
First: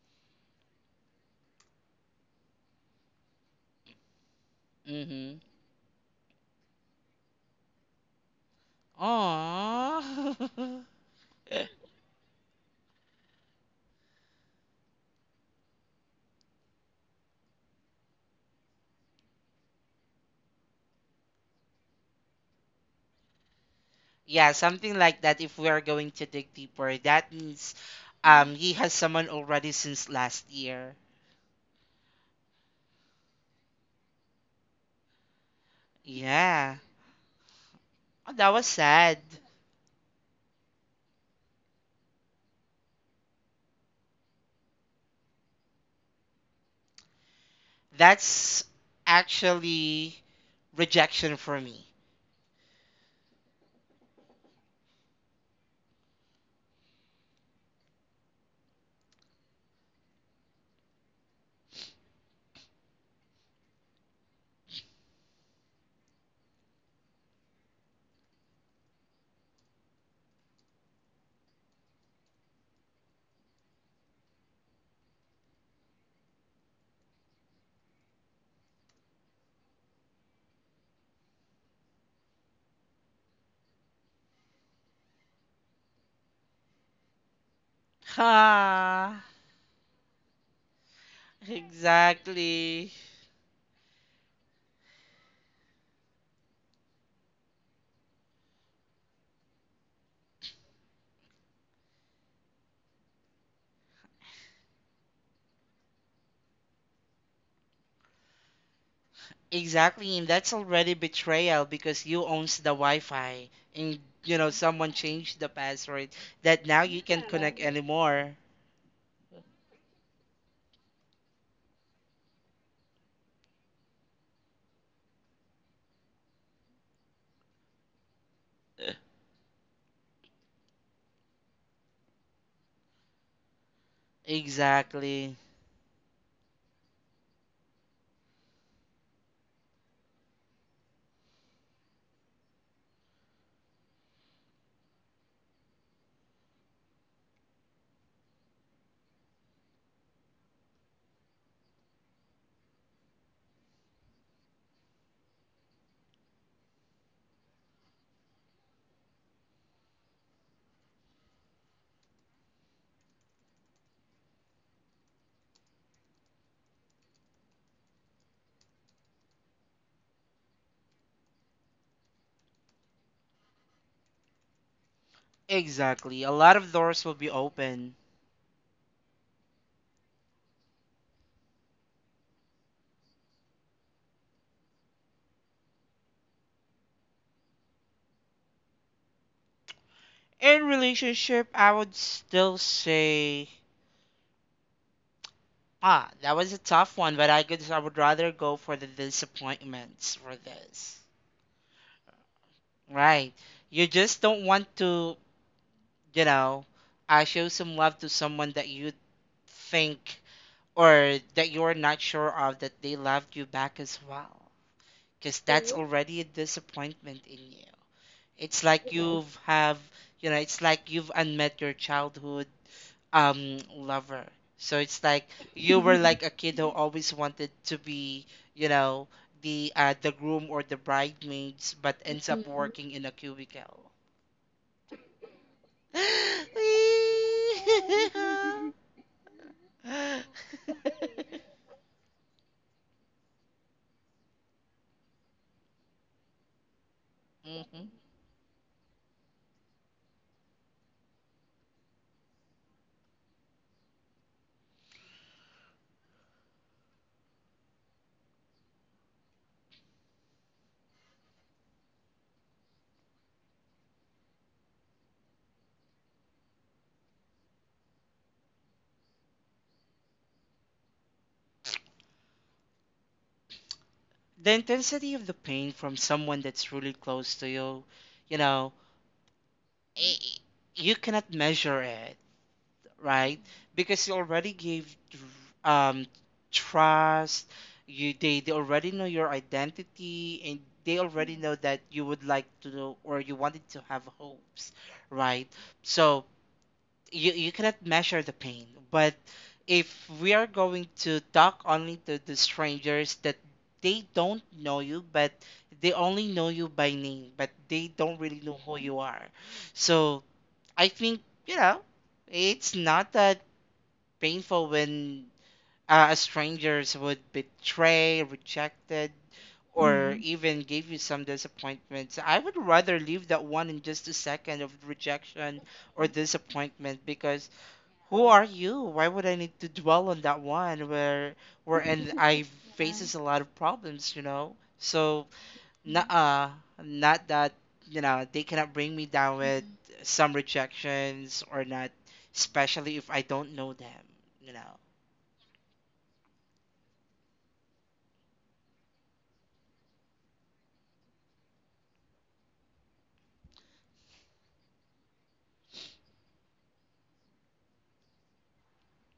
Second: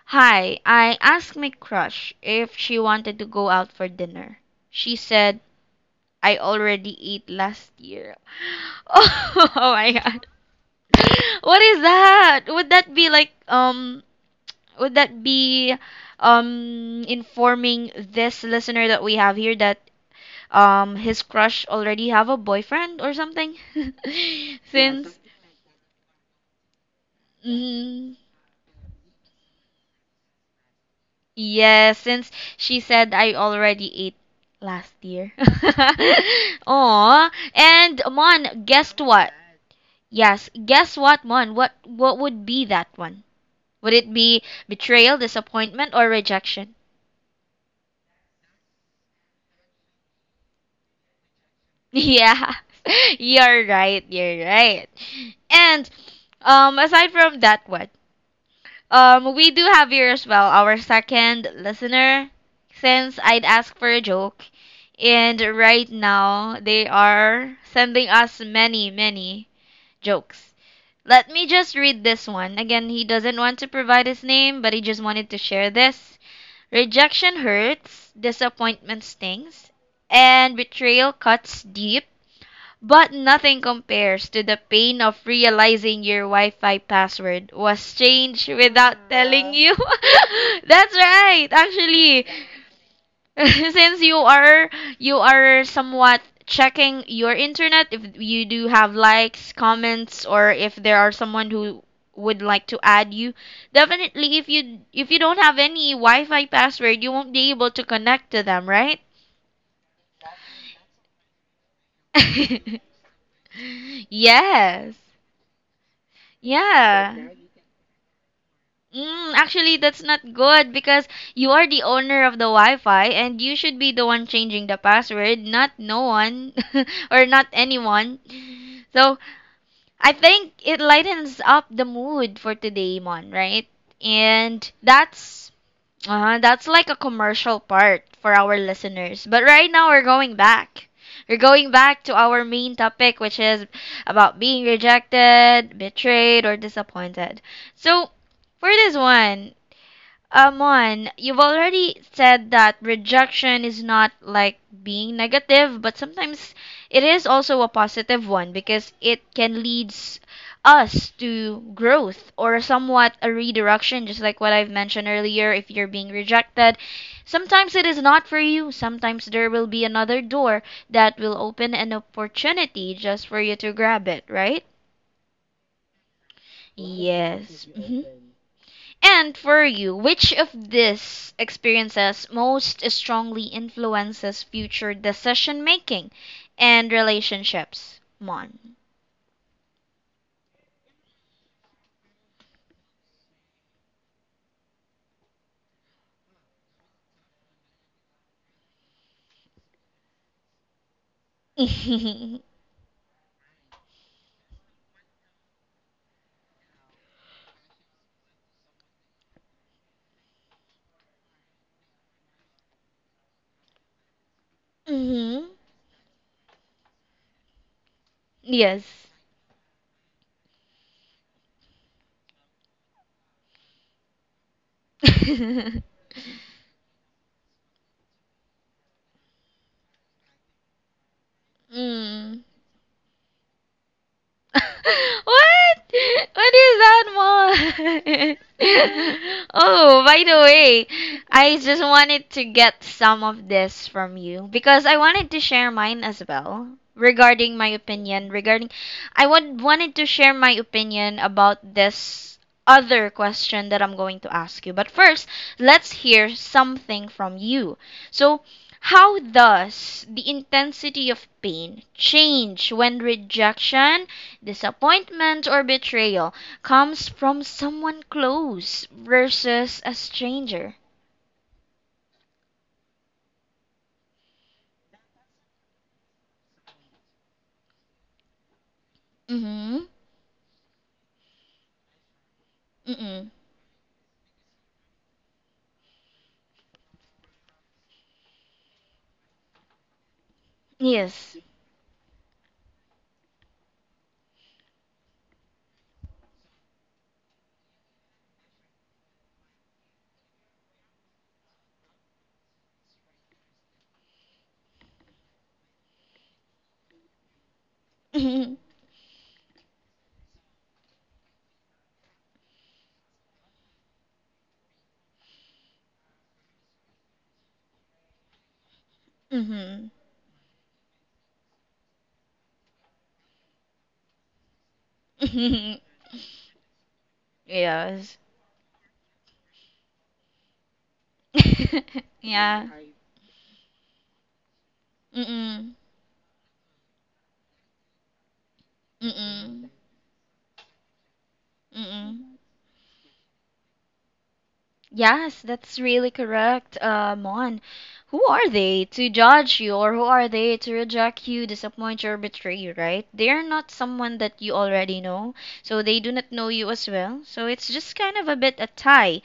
Speaker 1: hi, I asked my crush if she wanted to go out for dinner. She
Speaker 2: Mhm.
Speaker 1: said I already ate last year. [laughs] Oh, my god.
Speaker 2: Aww.
Speaker 1: [laughs] What is
Speaker 2: [laughs]
Speaker 1: that? Would that be like would that be informing this listener that we have here that his crush already have a boyfriend or something? [laughs]
Speaker 2: Yeah, something
Speaker 1: since
Speaker 2: like that. If we are going to dig deeper, that means
Speaker 1: Mm,
Speaker 2: he has someone already since last year.
Speaker 1: yeah, since she said I already ate last year. [laughs]
Speaker 2: Yeah.
Speaker 1: Aw. And
Speaker 2: Oh, that
Speaker 1: Mon,
Speaker 2: was
Speaker 1: guess
Speaker 2: sad.
Speaker 1: what? Yes, guess what, Mon? What would be that one? Would it be betrayal, disappointment, or rejection?
Speaker 2: That's actually rejection for me.
Speaker 1: [laughs] Yeah. You're right, you're right. And aside from that one, we do have here as well our second listener. Since I'd ask for a joke, and right now they are sending us many, many jokes. Let me just read this one. Again, he doesn't want to provide his name, but he just wanted to share this. Rejection hurts, disappointment stings, and betrayal cuts deep. But nothing compares to the pain of realizing your Wi Fi password was changed without
Speaker 2: Ha!
Speaker 1: telling you. [laughs] That's right, actually.
Speaker 2: Exactly.
Speaker 1: [laughs] Since you are somewhat checking your internet if you do have likes, comments, or if there are someone who would like to add you, definitely if you don't have any Wi-Fi password, you won't be able to connect to them, right?
Speaker 2: Exactly, and that's already betrayal because you owns the
Speaker 1: [laughs]
Speaker 2: Wi-Fi, and you know someone
Speaker 1: Yes.
Speaker 2: changed the password that now you can't
Speaker 1: Yeah.
Speaker 2: connect, yeah, anymore.
Speaker 1: Mm, actually, that's not good because you are the owner of the Wi-Fi and you should be the one changing the password, not no one [laughs] or not anyone. So I think it lightens up the mood for today, Mon, right? And
Speaker 2: Exactly.
Speaker 1: that's like a commercial part for our listeners. But right now we're going back. We're going back to our main topic, which is about being rejected, betrayed, or disappointed. So for this one, Amon, you've already said that rejection is not like being negative, but sometimes it is also a positive one because it can lead us to growth or somewhat a redirection, just like what I've mentioned earlier. If you're being rejected, sometimes it is not for you, sometimes there will be another door that will open an opportunity just for you to grab it, right?
Speaker 2: Exactly. A lot of doors will be
Speaker 1: Yes.
Speaker 2: open.
Speaker 1: Mhm. And for you, which of these experiences most strongly influences future decision making and relationships, Mon?
Speaker 2: In relationship, I would still say, ah, that was a tough one, but I could, I would rather go for the disappointments for this.
Speaker 1: [laughs]
Speaker 2: Right. You just don't want to, you know, show some love to someone that you think, or that you're not sure of that they loved you back as well. Because
Speaker 1: Hmm.
Speaker 2: that's already a disappointment in you. It's like
Speaker 1: Yes.
Speaker 2: you've have, you know, it's like you've unmet your childhood lover. So it's like
Speaker 1: [laughs]
Speaker 2: you were like a [laughs] kid who always wanted to be, you know, the groom or the bridesmaids, but ends
Speaker 1: Mm.
Speaker 2: up working in a cubicle.
Speaker 1: [laughs] What? What is that,
Speaker 2: [gasps]
Speaker 1: Mom? [laughs]
Speaker 2: [laughs]
Speaker 1: Oh, by the way,
Speaker 2: Mhm.
Speaker 1: I just wanted to get some of this from you because I wanted to share mine as well regarding my opinion regarding, I would wanted to share my opinion about this other question that I'm going to ask you. But first, let's hear something from you. So, how does the intensity of pain change when rejection, disappointment, or betrayal comes from someone close versus a stranger?
Speaker 2: The intensity of the pain from someone that's really close to you, you know,
Speaker 1: Mm-hmm.
Speaker 2: i- i- you cannot measure it,
Speaker 1: Mm-mm.
Speaker 2: right? Because you already gave um, trust. You They already know your identity, and they
Speaker 1: Yes.
Speaker 2: already know that you would like to know, or you wanted to have hopes, right? So you cannot measure the pain. But if we are going to talk only to the strangers that they don't know you, but they only know you by name, but they don't really
Speaker 1: Mm-hmm.
Speaker 2: know who you are, so I think, you know, it's not that painful when a strangers would betray, rejected,
Speaker 1: Mm-hmm.
Speaker 2: or even give you some disappointments. I would rather leave that one in just a second of rejection or
Speaker 1: [laughs]
Speaker 2: disappointment because.
Speaker 1: Yes.
Speaker 2: Who are you? Why would I need to dwell on that one where
Speaker 1: [laughs]
Speaker 2: and I [laughs] yeah,
Speaker 1: Yeah.
Speaker 2: faces a lot of problems, you know? So
Speaker 1: Mm-mm.
Speaker 2: not uh not that, you know, they cannot bring me down
Speaker 1: Mm-mm.
Speaker 2: with, mm-hmm, some rejections or not,
Speaker 1: Mm-mm.
Speaker 2: especially if I don't know them, you know.
Speaker 1: Yes, that's really correct, Mon. Who are they to judge you, or who are they to reject you, disappoint you, or betray you, right? They are not someone that you already know, so they do not know you as well. So it's just kind of a bit a tie,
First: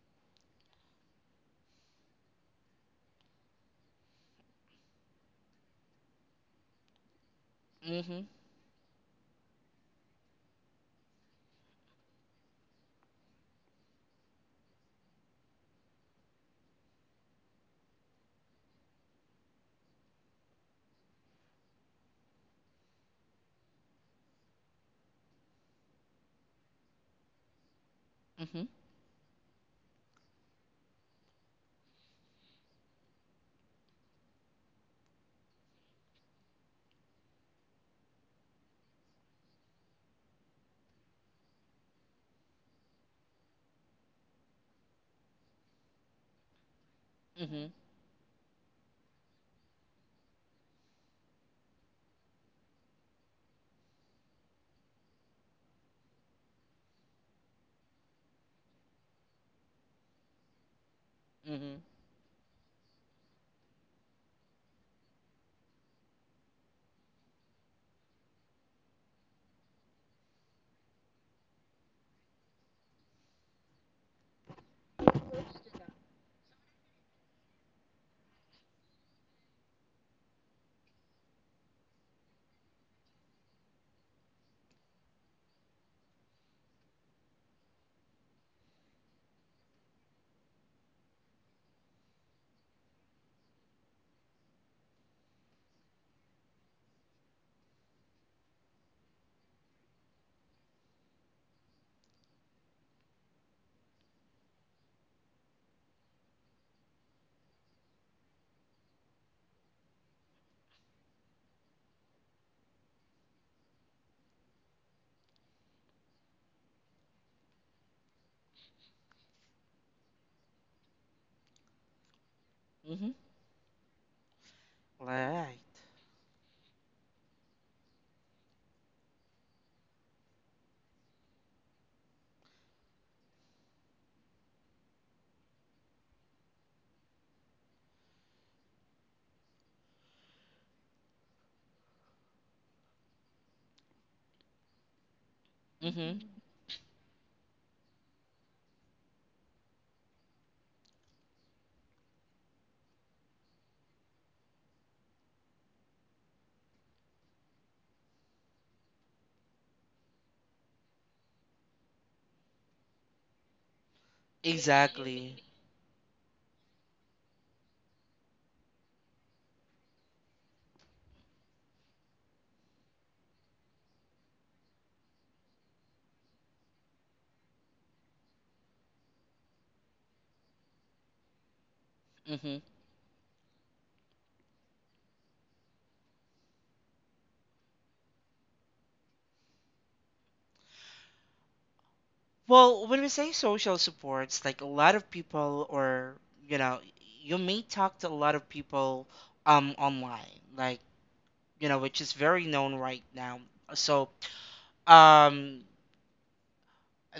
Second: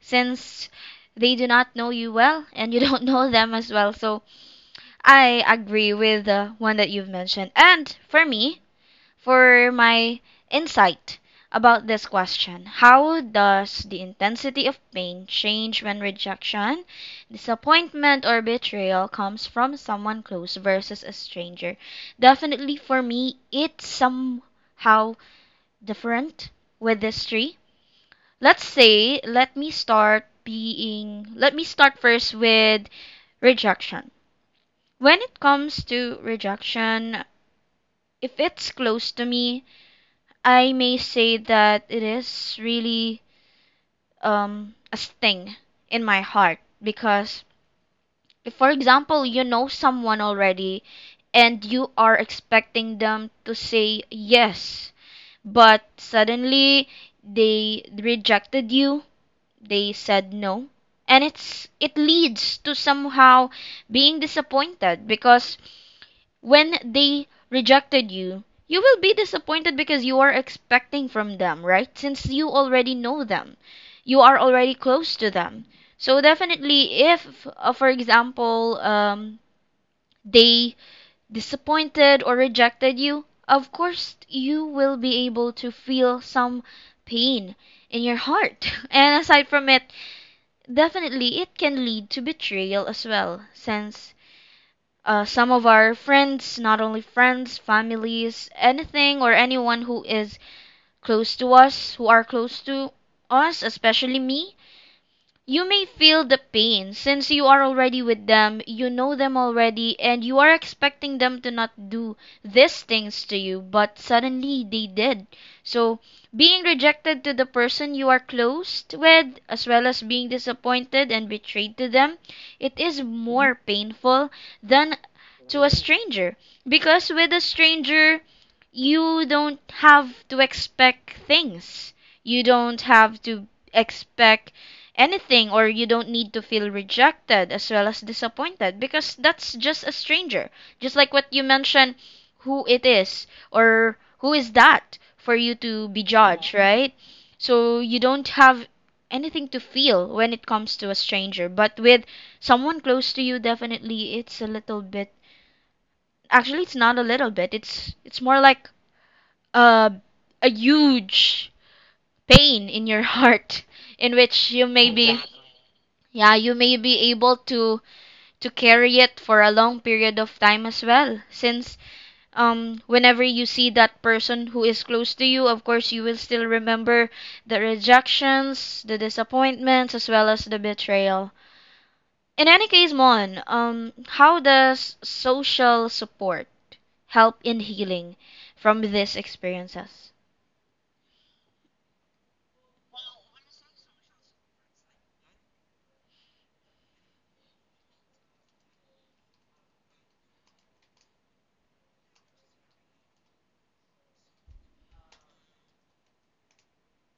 Speaker 1: since they do not know you well and you [laughs] don't know them as well. So I agree with the one that you've mentioned. And for
Speaker 2: Mhm.
Speaker 1: me, for my insight about this question. How does the intensity of pain change when rejection, disappointment, or betrayal comes from someone close versus a stranger? Definitely for me, it's somehow different with these three.
Speaker 2: Mhm.
Speaker 1: Let me start first with rejection. When it comes to rejection, if it's close to me, I may say that it is really a sting in my heart, because
Speaker 2: Mhm.
Speaker 1: if, for example, you know someone already and you are expecting them to say yes, but suddenly they rejected you, they said no, and it's
Speaker 2: Mhm.
Speaker 1: it leads to somehow being disappointed, because when they rejected you, you will be disappointed because you are expecting from them, right? Since you already know them, you are already close to them. So definitely, if, for example, they disappointed or rejected you, of course you will be able to feel some pain in your heart. [laughs] And aside from it, definitely it can lead to betrayal as well, since some of our friends, not only friends, families, anything or anyone who are close to us, especially me. You may feel the pain since you are already with them, you know them already, and you are expecting them to not do these things to you, but suddenly they did. So, being rejected to the person you are closed with, as well as being disappointed and betrayed to them, it is
Speaker 2: Mhm.
Speaker 1: more painful than
Speaker 2: Right.
Speaker 1: to a stranger. Because with a stranger, you don't have to expect things. You don't have to expect anything, or you don't need to feel rejected as well as disappointed, because that's just a stranger, just like what you mentioned. Who it is, or who is that for you to be
Speaker 2: Mhm. Mm.
Speaker 1: judged, right? So you don't have anything to feel when it comes to a stranger, but with someone close to you, definitely it's a little bit, actually it's not a little bit, it's more like, uh, a huge pain in your [laughs] heart, in which you may be,
Speaker 2: Exactly.
Speaker 1: yeah, you may be able to carry it for a long period of time as well. Since whenever you see that person who is close to you, of course you will still remember the rejections, the disappointments, as well as the betrayal. In any case, Mon, how does social support help in healing from these experiences?
Speaker 2: Well, when we say social supports, like a lot of people, or you know, you may talk to a lot of people online, like, you know, which is very known right now. So, um,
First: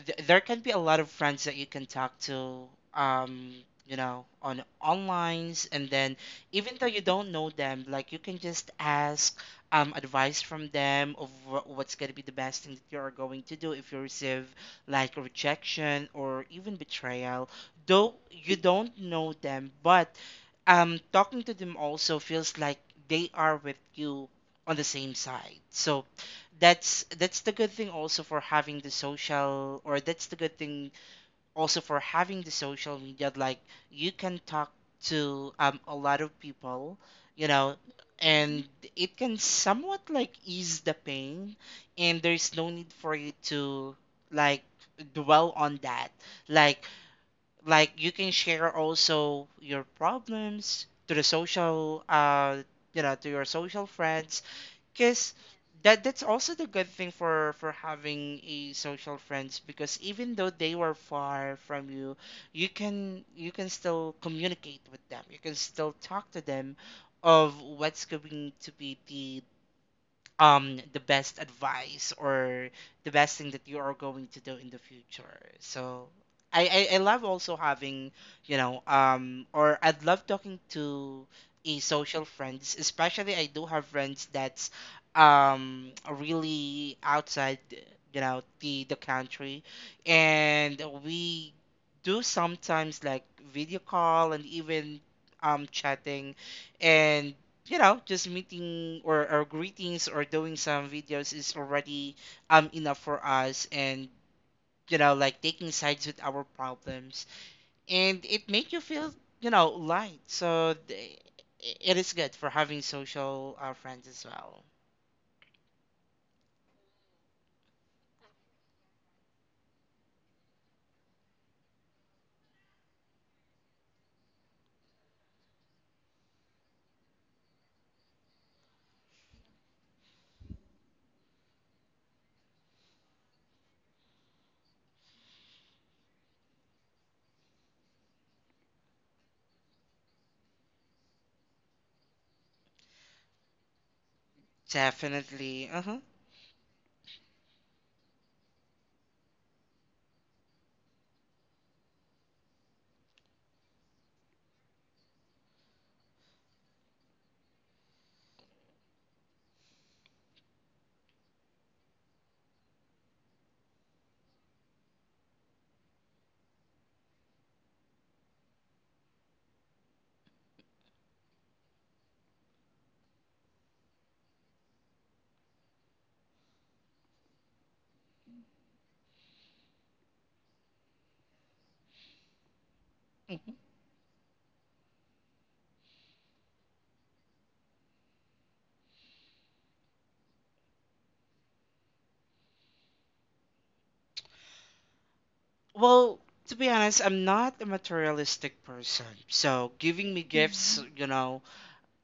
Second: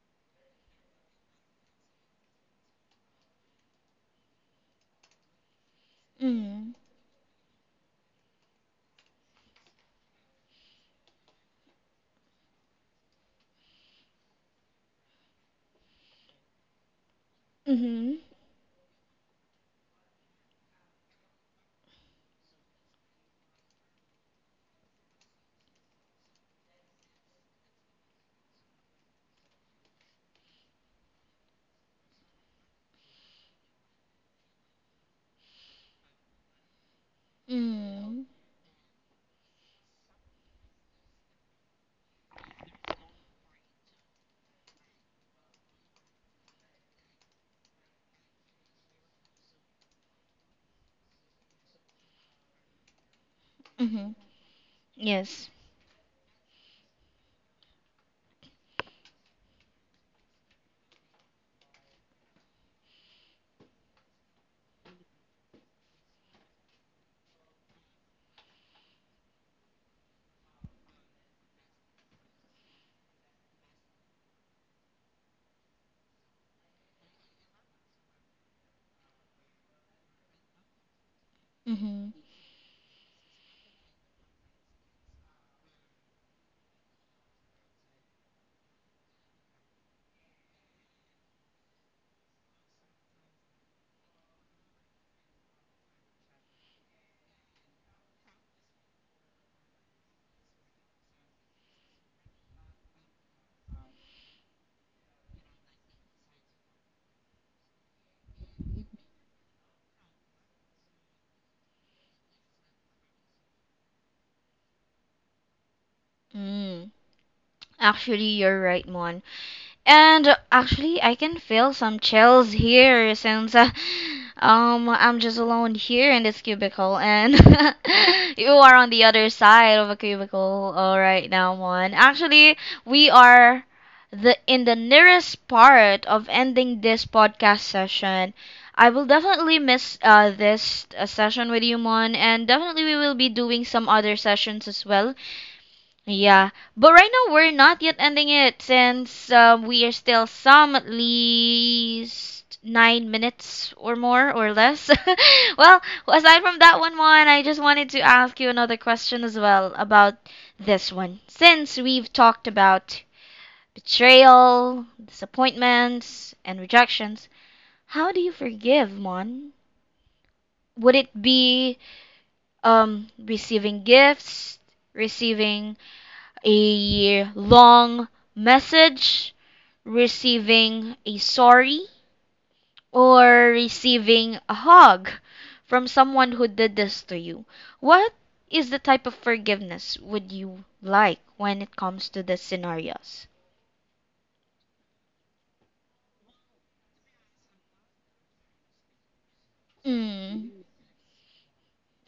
Speaker 2: there can be a lot of friends that you can talk to, um you know, on onlines, and then,
Speaker 1: Mm.
Speaker 2: even though you don't know them, like, you can just ask advice from them of what's going to be the best thing that you're going to do if you receive like rejection or even betrayal,
Speaker 1: Mm-hmm.
Speaker 2: though you don't know them. But talking to them also feels like they are with you on the same side. So that's the good thing also for having the social, or that's the good thing also for having the social media. Like, you can talk to a lot of people, you know,
Speaker 1: Mm.
Speaker 2: and it can somewhat like ease the pain, and there's no need for you to, like, dwell on that. Like, you can share also your problems to the social you know, to your social
Speaker 1: Mm-hmm.
Speaker 2: friends, because
Speaker 1: Yes.
Speaker 2: that, that's also the good thing for having a social friends. Because even though they were far from you, can you can still communicate with them, you can still talk to them of what's going to be the best advice or the best thing that you are going to do in the future. So, I love also having, you know, or I'd love talking to a
Speaker 1: Mm-hmm.
Speaker 2: social friends, especially I do have friends that's really outside, you know, the country, and we do sometimes, like, video call, and even chatting, and you know, just meeting, or greetings, or doing some videos is already enough for us, and you know, like, taking sides with our problems, and it make you feel, you know, light. So it is good for having social friends as well.
Speaker 1: Mm. Actually, you're right, Mon. And actually, I can feel some chills here since I'm just alone here in this cubicle, and [laughs] you are on the other side of a cubicle right now, Mon. Actually, we are the in the nearest part of ending this podcast session. I will definitely miss this session with you, Mon, and definitely we will be doing some other sessions as well.
Speaker 2: Definitely, uh-huh.
Speaker 1: Yeah, but right now we're not yet ending it since we are still some at least 9 minutes or more or less. [laughs] Well, aside from that, I just wanted to ask you another question as well about this one. Since we've talked about betrayal, disappointments, and rejections, how do you forgive, Mon? Would it be receiving gifts, receiving a long message, receiving a sorry, or
Speaker 2: Mhm.
Speaker 1: receiving a hug from someone who did this to you. What is the type of forgiveness would you like when it comes to the scenarios?
Speaker 2: Well, to be honest, I'm not a materialistic person, so giving me
Speaker 1: Mm.
Speaker 2: gifts, mhm, you know,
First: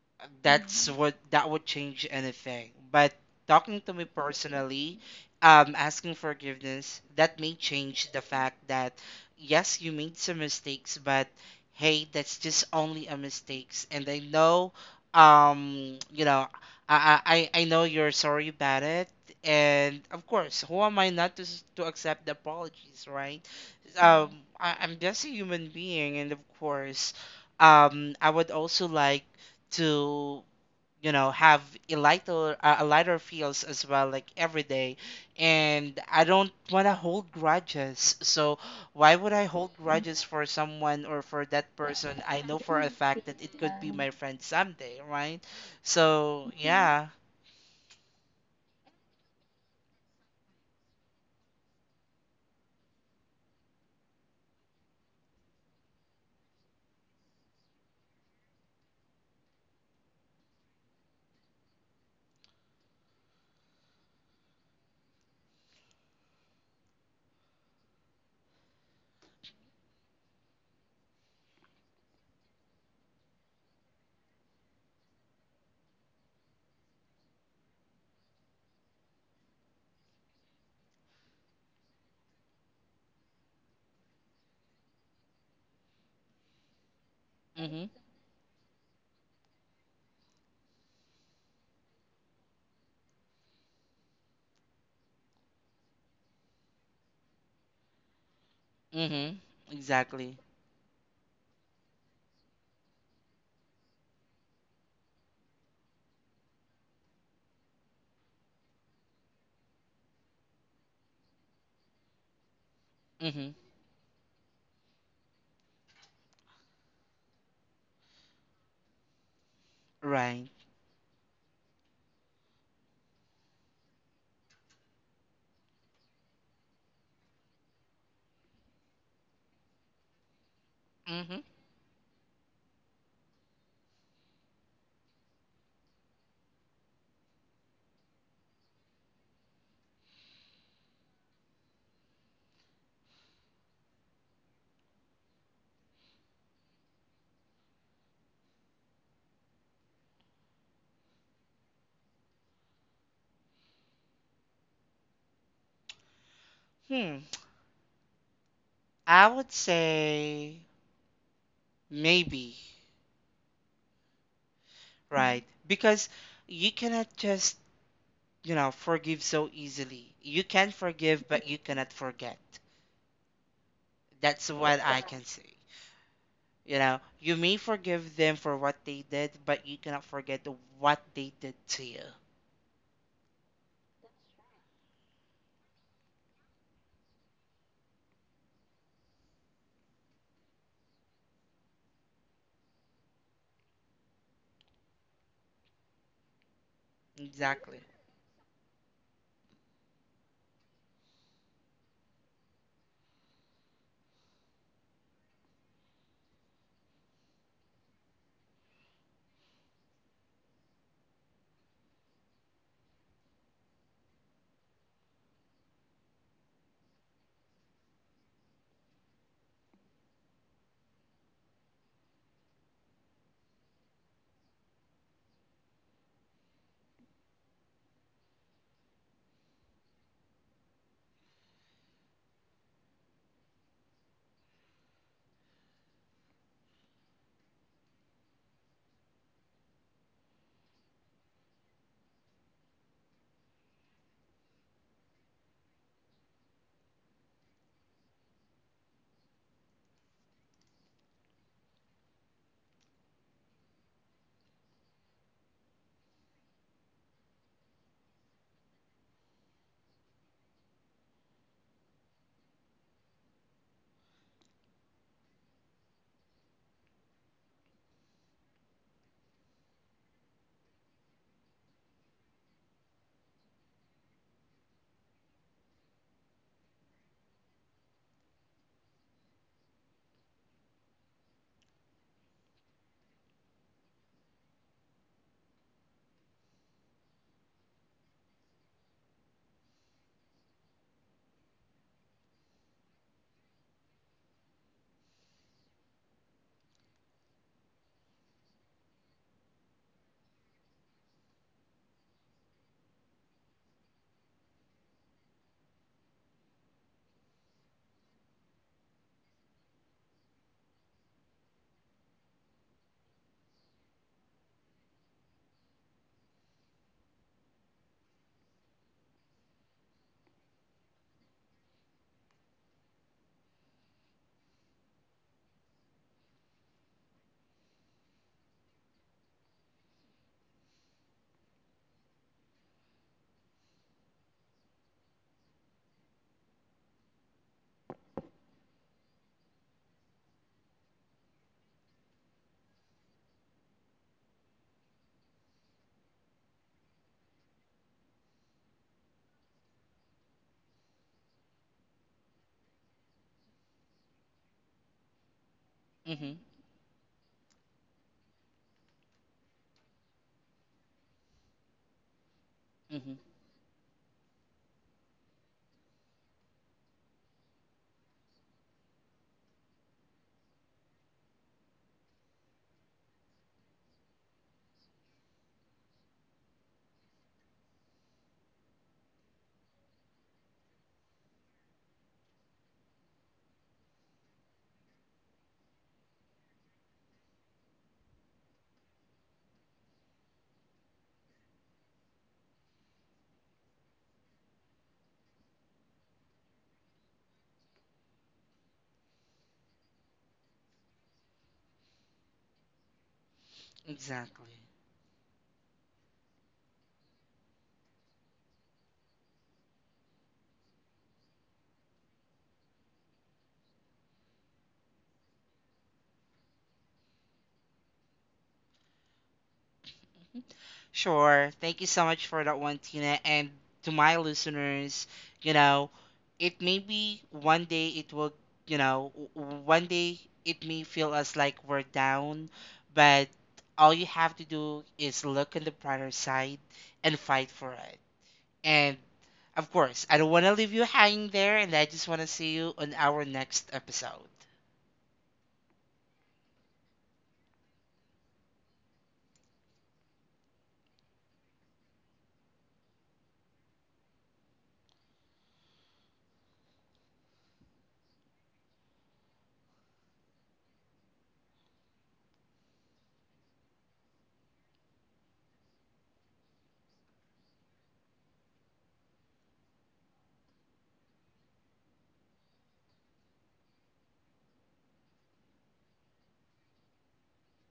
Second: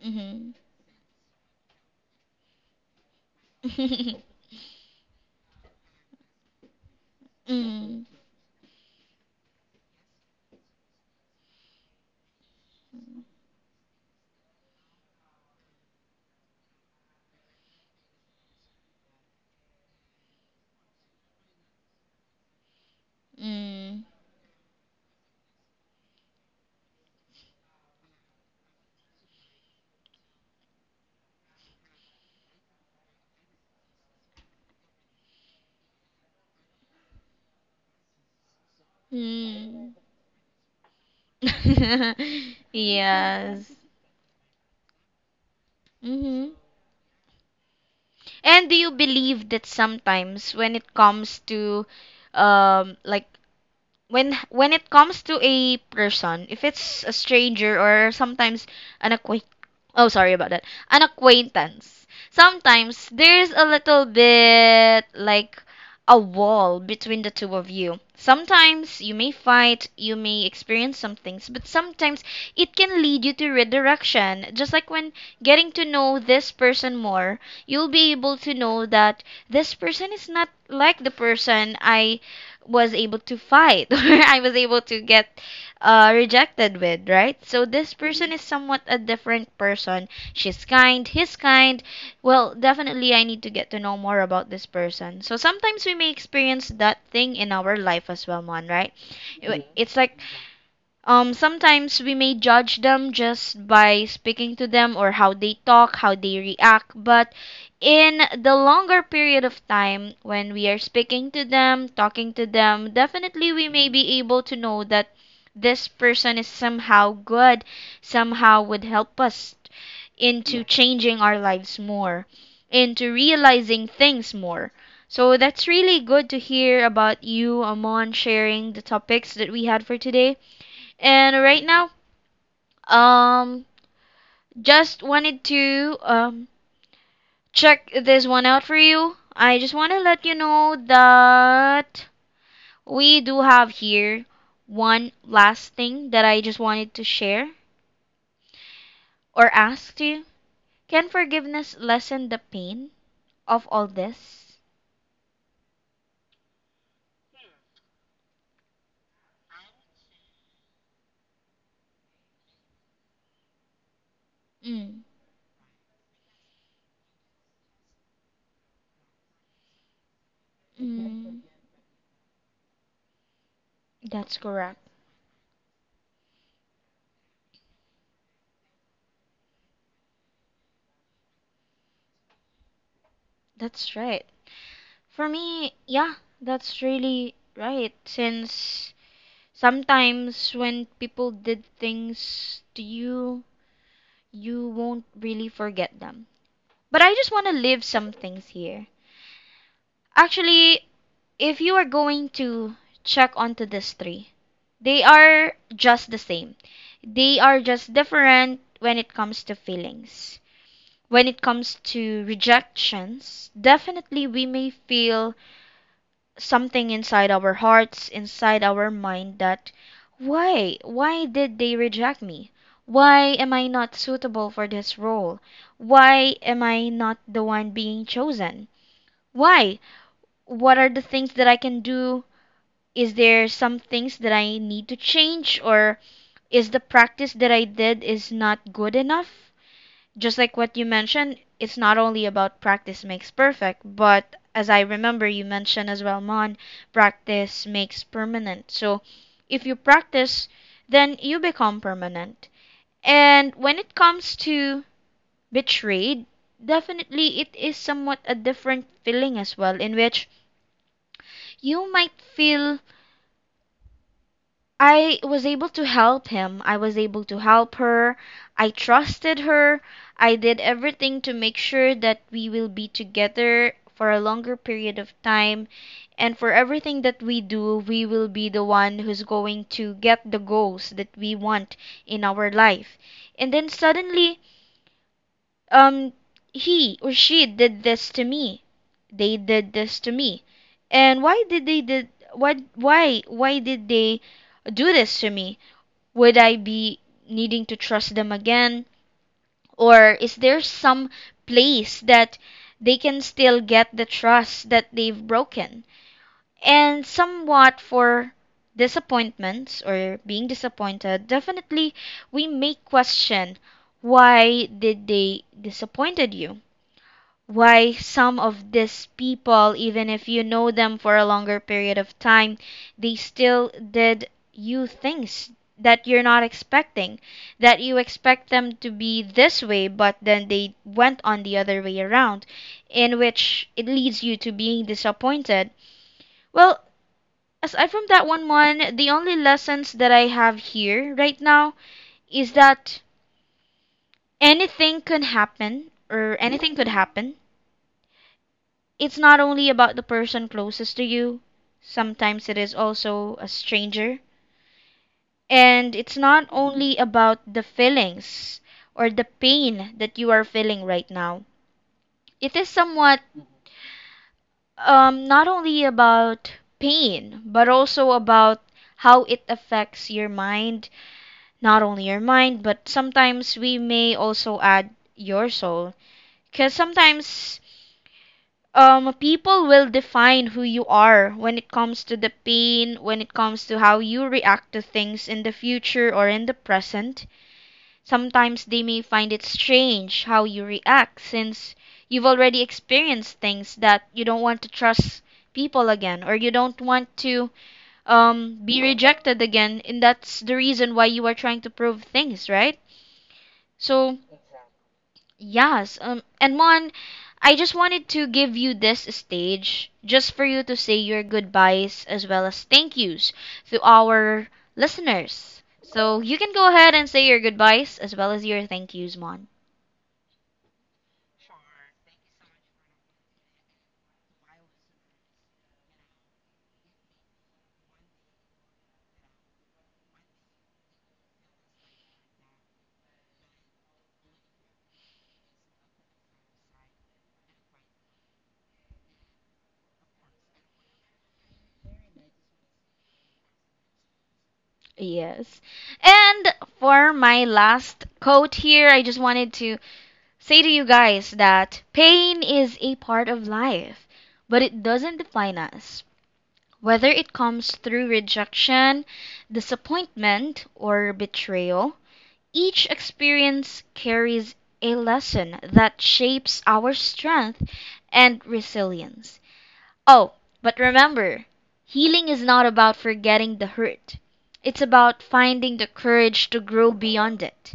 Speaker 1: Mm-hmm.
Speaker 2: that's hmm what that would change anything. But talking to me
Speaker 1: [laughs]
Speaker 2: personally, asking forgiveness, that may
Speaker 1: Mm.
Speaker 2: change the fact that yes, you made some mistakes, but hey, that's just only a mistakes. And I know, you know, I know you're sorry about it. And of course, who am I not to accept the apologies, right?
Speaker 1: Mm.
Speaker 2: I'm just a human being, and of course, I would also like to, you know, have a lighter feels as well, like, every day. And I don't want to hold grudges. So why would I hold
Speaker 1: Mm.
Speaker 2: grudges for someone, or for that person I know
Speaker 1: [laughs]
Speaker 2: for a fact that it
Speaker 1: Yes.
Speaker 2: could be my friend someday, right? So
Speaker 1: Mm-hmm.
Speaker 2: yeah.
Speaker 1: And do you believe that sometimes when it comes to um like when it comes to a person, if it's a stranger or sometimes an acquaintance, oh sorry about that, an acquaintance, sometimes there's a little bit like a wall between the two of you. Sometimes you may fight, you may experience some things, but sometimes it can lead you to redirection. Just like when getting to know this person more, you'll be able to know that this person is not like the person I was able to fight [laughs] or I was able to get rejected with, right? So
Speaker 2: Mhm.
Speaker 1: this person, Mhm, is somewhat a different person. She's kind, he's kind. Well, definitely I need to get to know more about this person. So sometimes we may experience that thing in our life as well, man, right?
Speaker 2: Mhm.
Speaker 1: Mhm. It's like
Speaker 2: Exactly.
Speaker 1: sometimes we may judge them just by speaking to them or how they talk, how they react, but in the longer period of time, when we are speaking to them, talking to them, definitely
Speaker 2: Mhm.
Speaker 1: we may be able to know that this person is somehow good, somehow would help us
Speaker 2: Right.
Speaker 1: into changing our lives more, into realizing things more. So that's really good to hear about you, Amon, sharing the topics that we had for today. And
Speaker 2: Mhm.
Speaker 1: right now, um, just wanted to check this one out for you. I just want to let you know that we do have here one last thing that I just wanted to share or ask you. Can forgiveness lessen the pain of all this?
Speaker 2: hmm I would say maybe,
Speaker 1: Mm.
Speaker 2: right? Because you cannot just, you know, forgive so easily. You can forgive,
Speaker 1: Mm.
Speaker 2: but you cannot forget.
Speaker 1: That's
Speaker 2: That's
Speaker 1: correct.
Speaker 2: what I can say. You know, you may forgive them for what they did, but you cannot forget what they did to you.
Speaker 1: That's right. For me, yeah, that's really right. Since sometimes when people did things to you, you won't really forget them. But I just want to
Speaker 2: Exactly.
Speaker 1: leave some things here. Actually, if you are going to check onto these three, they are just the same. They are just different when it comes to feelings. When it comes to rejections, definitely we may feel something inside our hearts, inside our mind that why did they reject me? Why am I not suitable for this role? Why am I not the one being chosen? Why? What are the things that I can do? Is there some things that I need to change or is the practice that I did is not good enough? Just like what you mentioned, it's not only about practice makes perfect, but as I remember, you mentioned as well, Mon, practice makes permanent. So if you practice, then you become permanent. And when it comes to betrayed, definitely it is somewhat a different feeling as well, in which you might feel I was able to help him. I was able to help her. I trusted her. I did everything to make sure that we will be together for a longer period of time. And for everything that we do, we will be the one who's going to get the goals that we want in our life. And then suddenly, um, he or she did this to me. They did this to me. And why did they do this to me? Would I be needing to trust them again? Or is there some place that they can still get the trust that they've broken? And somewhat for disappointments or being disappointed, definitely we may question why did they disappointed you? Why some of these people, even if you know them for a longer period of time, they still did you things that you're not expecting, that you expect them to be this way, but then they went on the other way around, in which it leads you to being disappointed. Well, aside from that, the only lessons that I have here right now is that anything can happen, or anything could happen. It's not only about the person closest to you, sometimes it is also a stranger. And it's
Speaker 2: Mhm.
Speaker 1: not only about the feelings or the pain that you are feeling right now. It is
Speaker 2: Mhm.
Speaker 1: somewhat not only about pain, but also about how it affects your mind. Not only your mind, but sometimes we may also add your soul. Because sometimes people will define who you are when it comes to the pain, when it comes to how you react to things in the future or in the present. Sometimes they may find it strange how you react since you've already experienced things that you don't want to trust people again or you don't want to be rejected again. And that's the reason why you are trying to prove things, right? So
Speaker 2: Exactly.
Speaker 1: yes, and Mon, I just wanted to give you this stage just for you to say your goodbyes as well as thank yous to our listeners. So you can go ahead and say your goodbyes as well as your thank yous, Mon.
Speaker 2: Sure. Thank you so much for that one, Tina. And to my listeners, you know, it may be one day it will, you know, one day it may feel us like we're down, but all you have to do is look on the brighter side and fight for it. And of course, I don't want to leave you hanging there, and I just want to see you on our next episode.
Speaker 1: Yes. And for my last quote here, I just wanted to say to you guys that pain is a part of life, but it doesn't define us. Whether it comes through rejection, disappointment, or betrayal, each experience carries a lesson that shapes our strength and resilience. Oh, but remember, healing is not about forgetting the hurt, it's about finding the courage to grow beyond it.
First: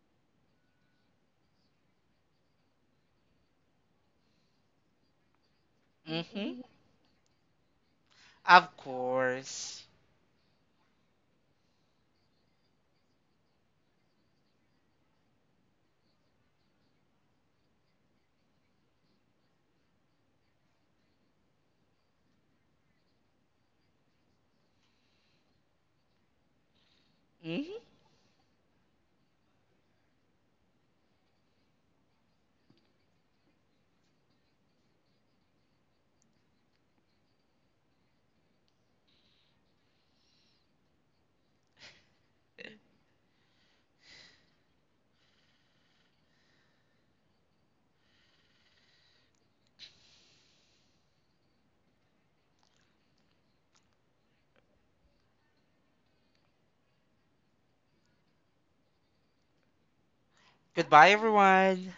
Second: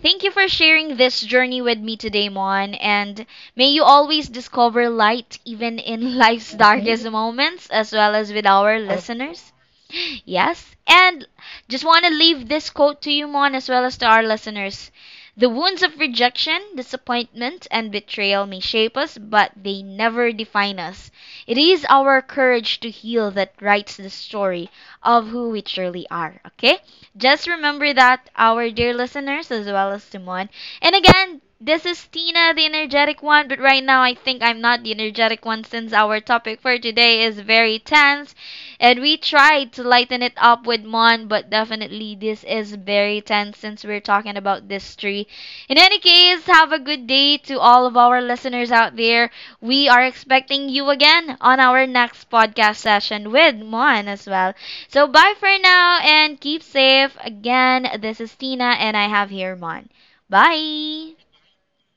Speaker 1: Thank you for sharing this journey with me today, Mon, and may you always discover light even in [laughs] life's
Speaker 2: Mm-hmm.
Speaker 1: darkest moments, as well as with
Speaker 2: Of
Speaker 1: our listeners.
Speaker 2: course.
Speaker 1: Yes, and just want to leave this quote to you, Mon, as well as to our listeners. The wounds of rejection, disappointment, and betrayal may shape us, but they never define us. It is our courage to heal that writes the story of who we truly are, okay? Just
Speaker 2: Mm-hmm.
Speaker 1: remember that, our dear listeners, as well as Simon. And again, this is Tina, the energetic one, but right now I think I'm not the energetic one since our topic for today is very tense and we tried to lighten it up with Mon, but definitely this is very tense since we're talking about this tree. In any case, have a good day to all of our listeners out there. We are expecting you again on our next podcast session with Mon as well. So bye for now and keep safe. Again, this is Tina and I have here Mon.
Speaker 2: Goodbye,
Speaker 1: Bye.
Speaker 2: everyone.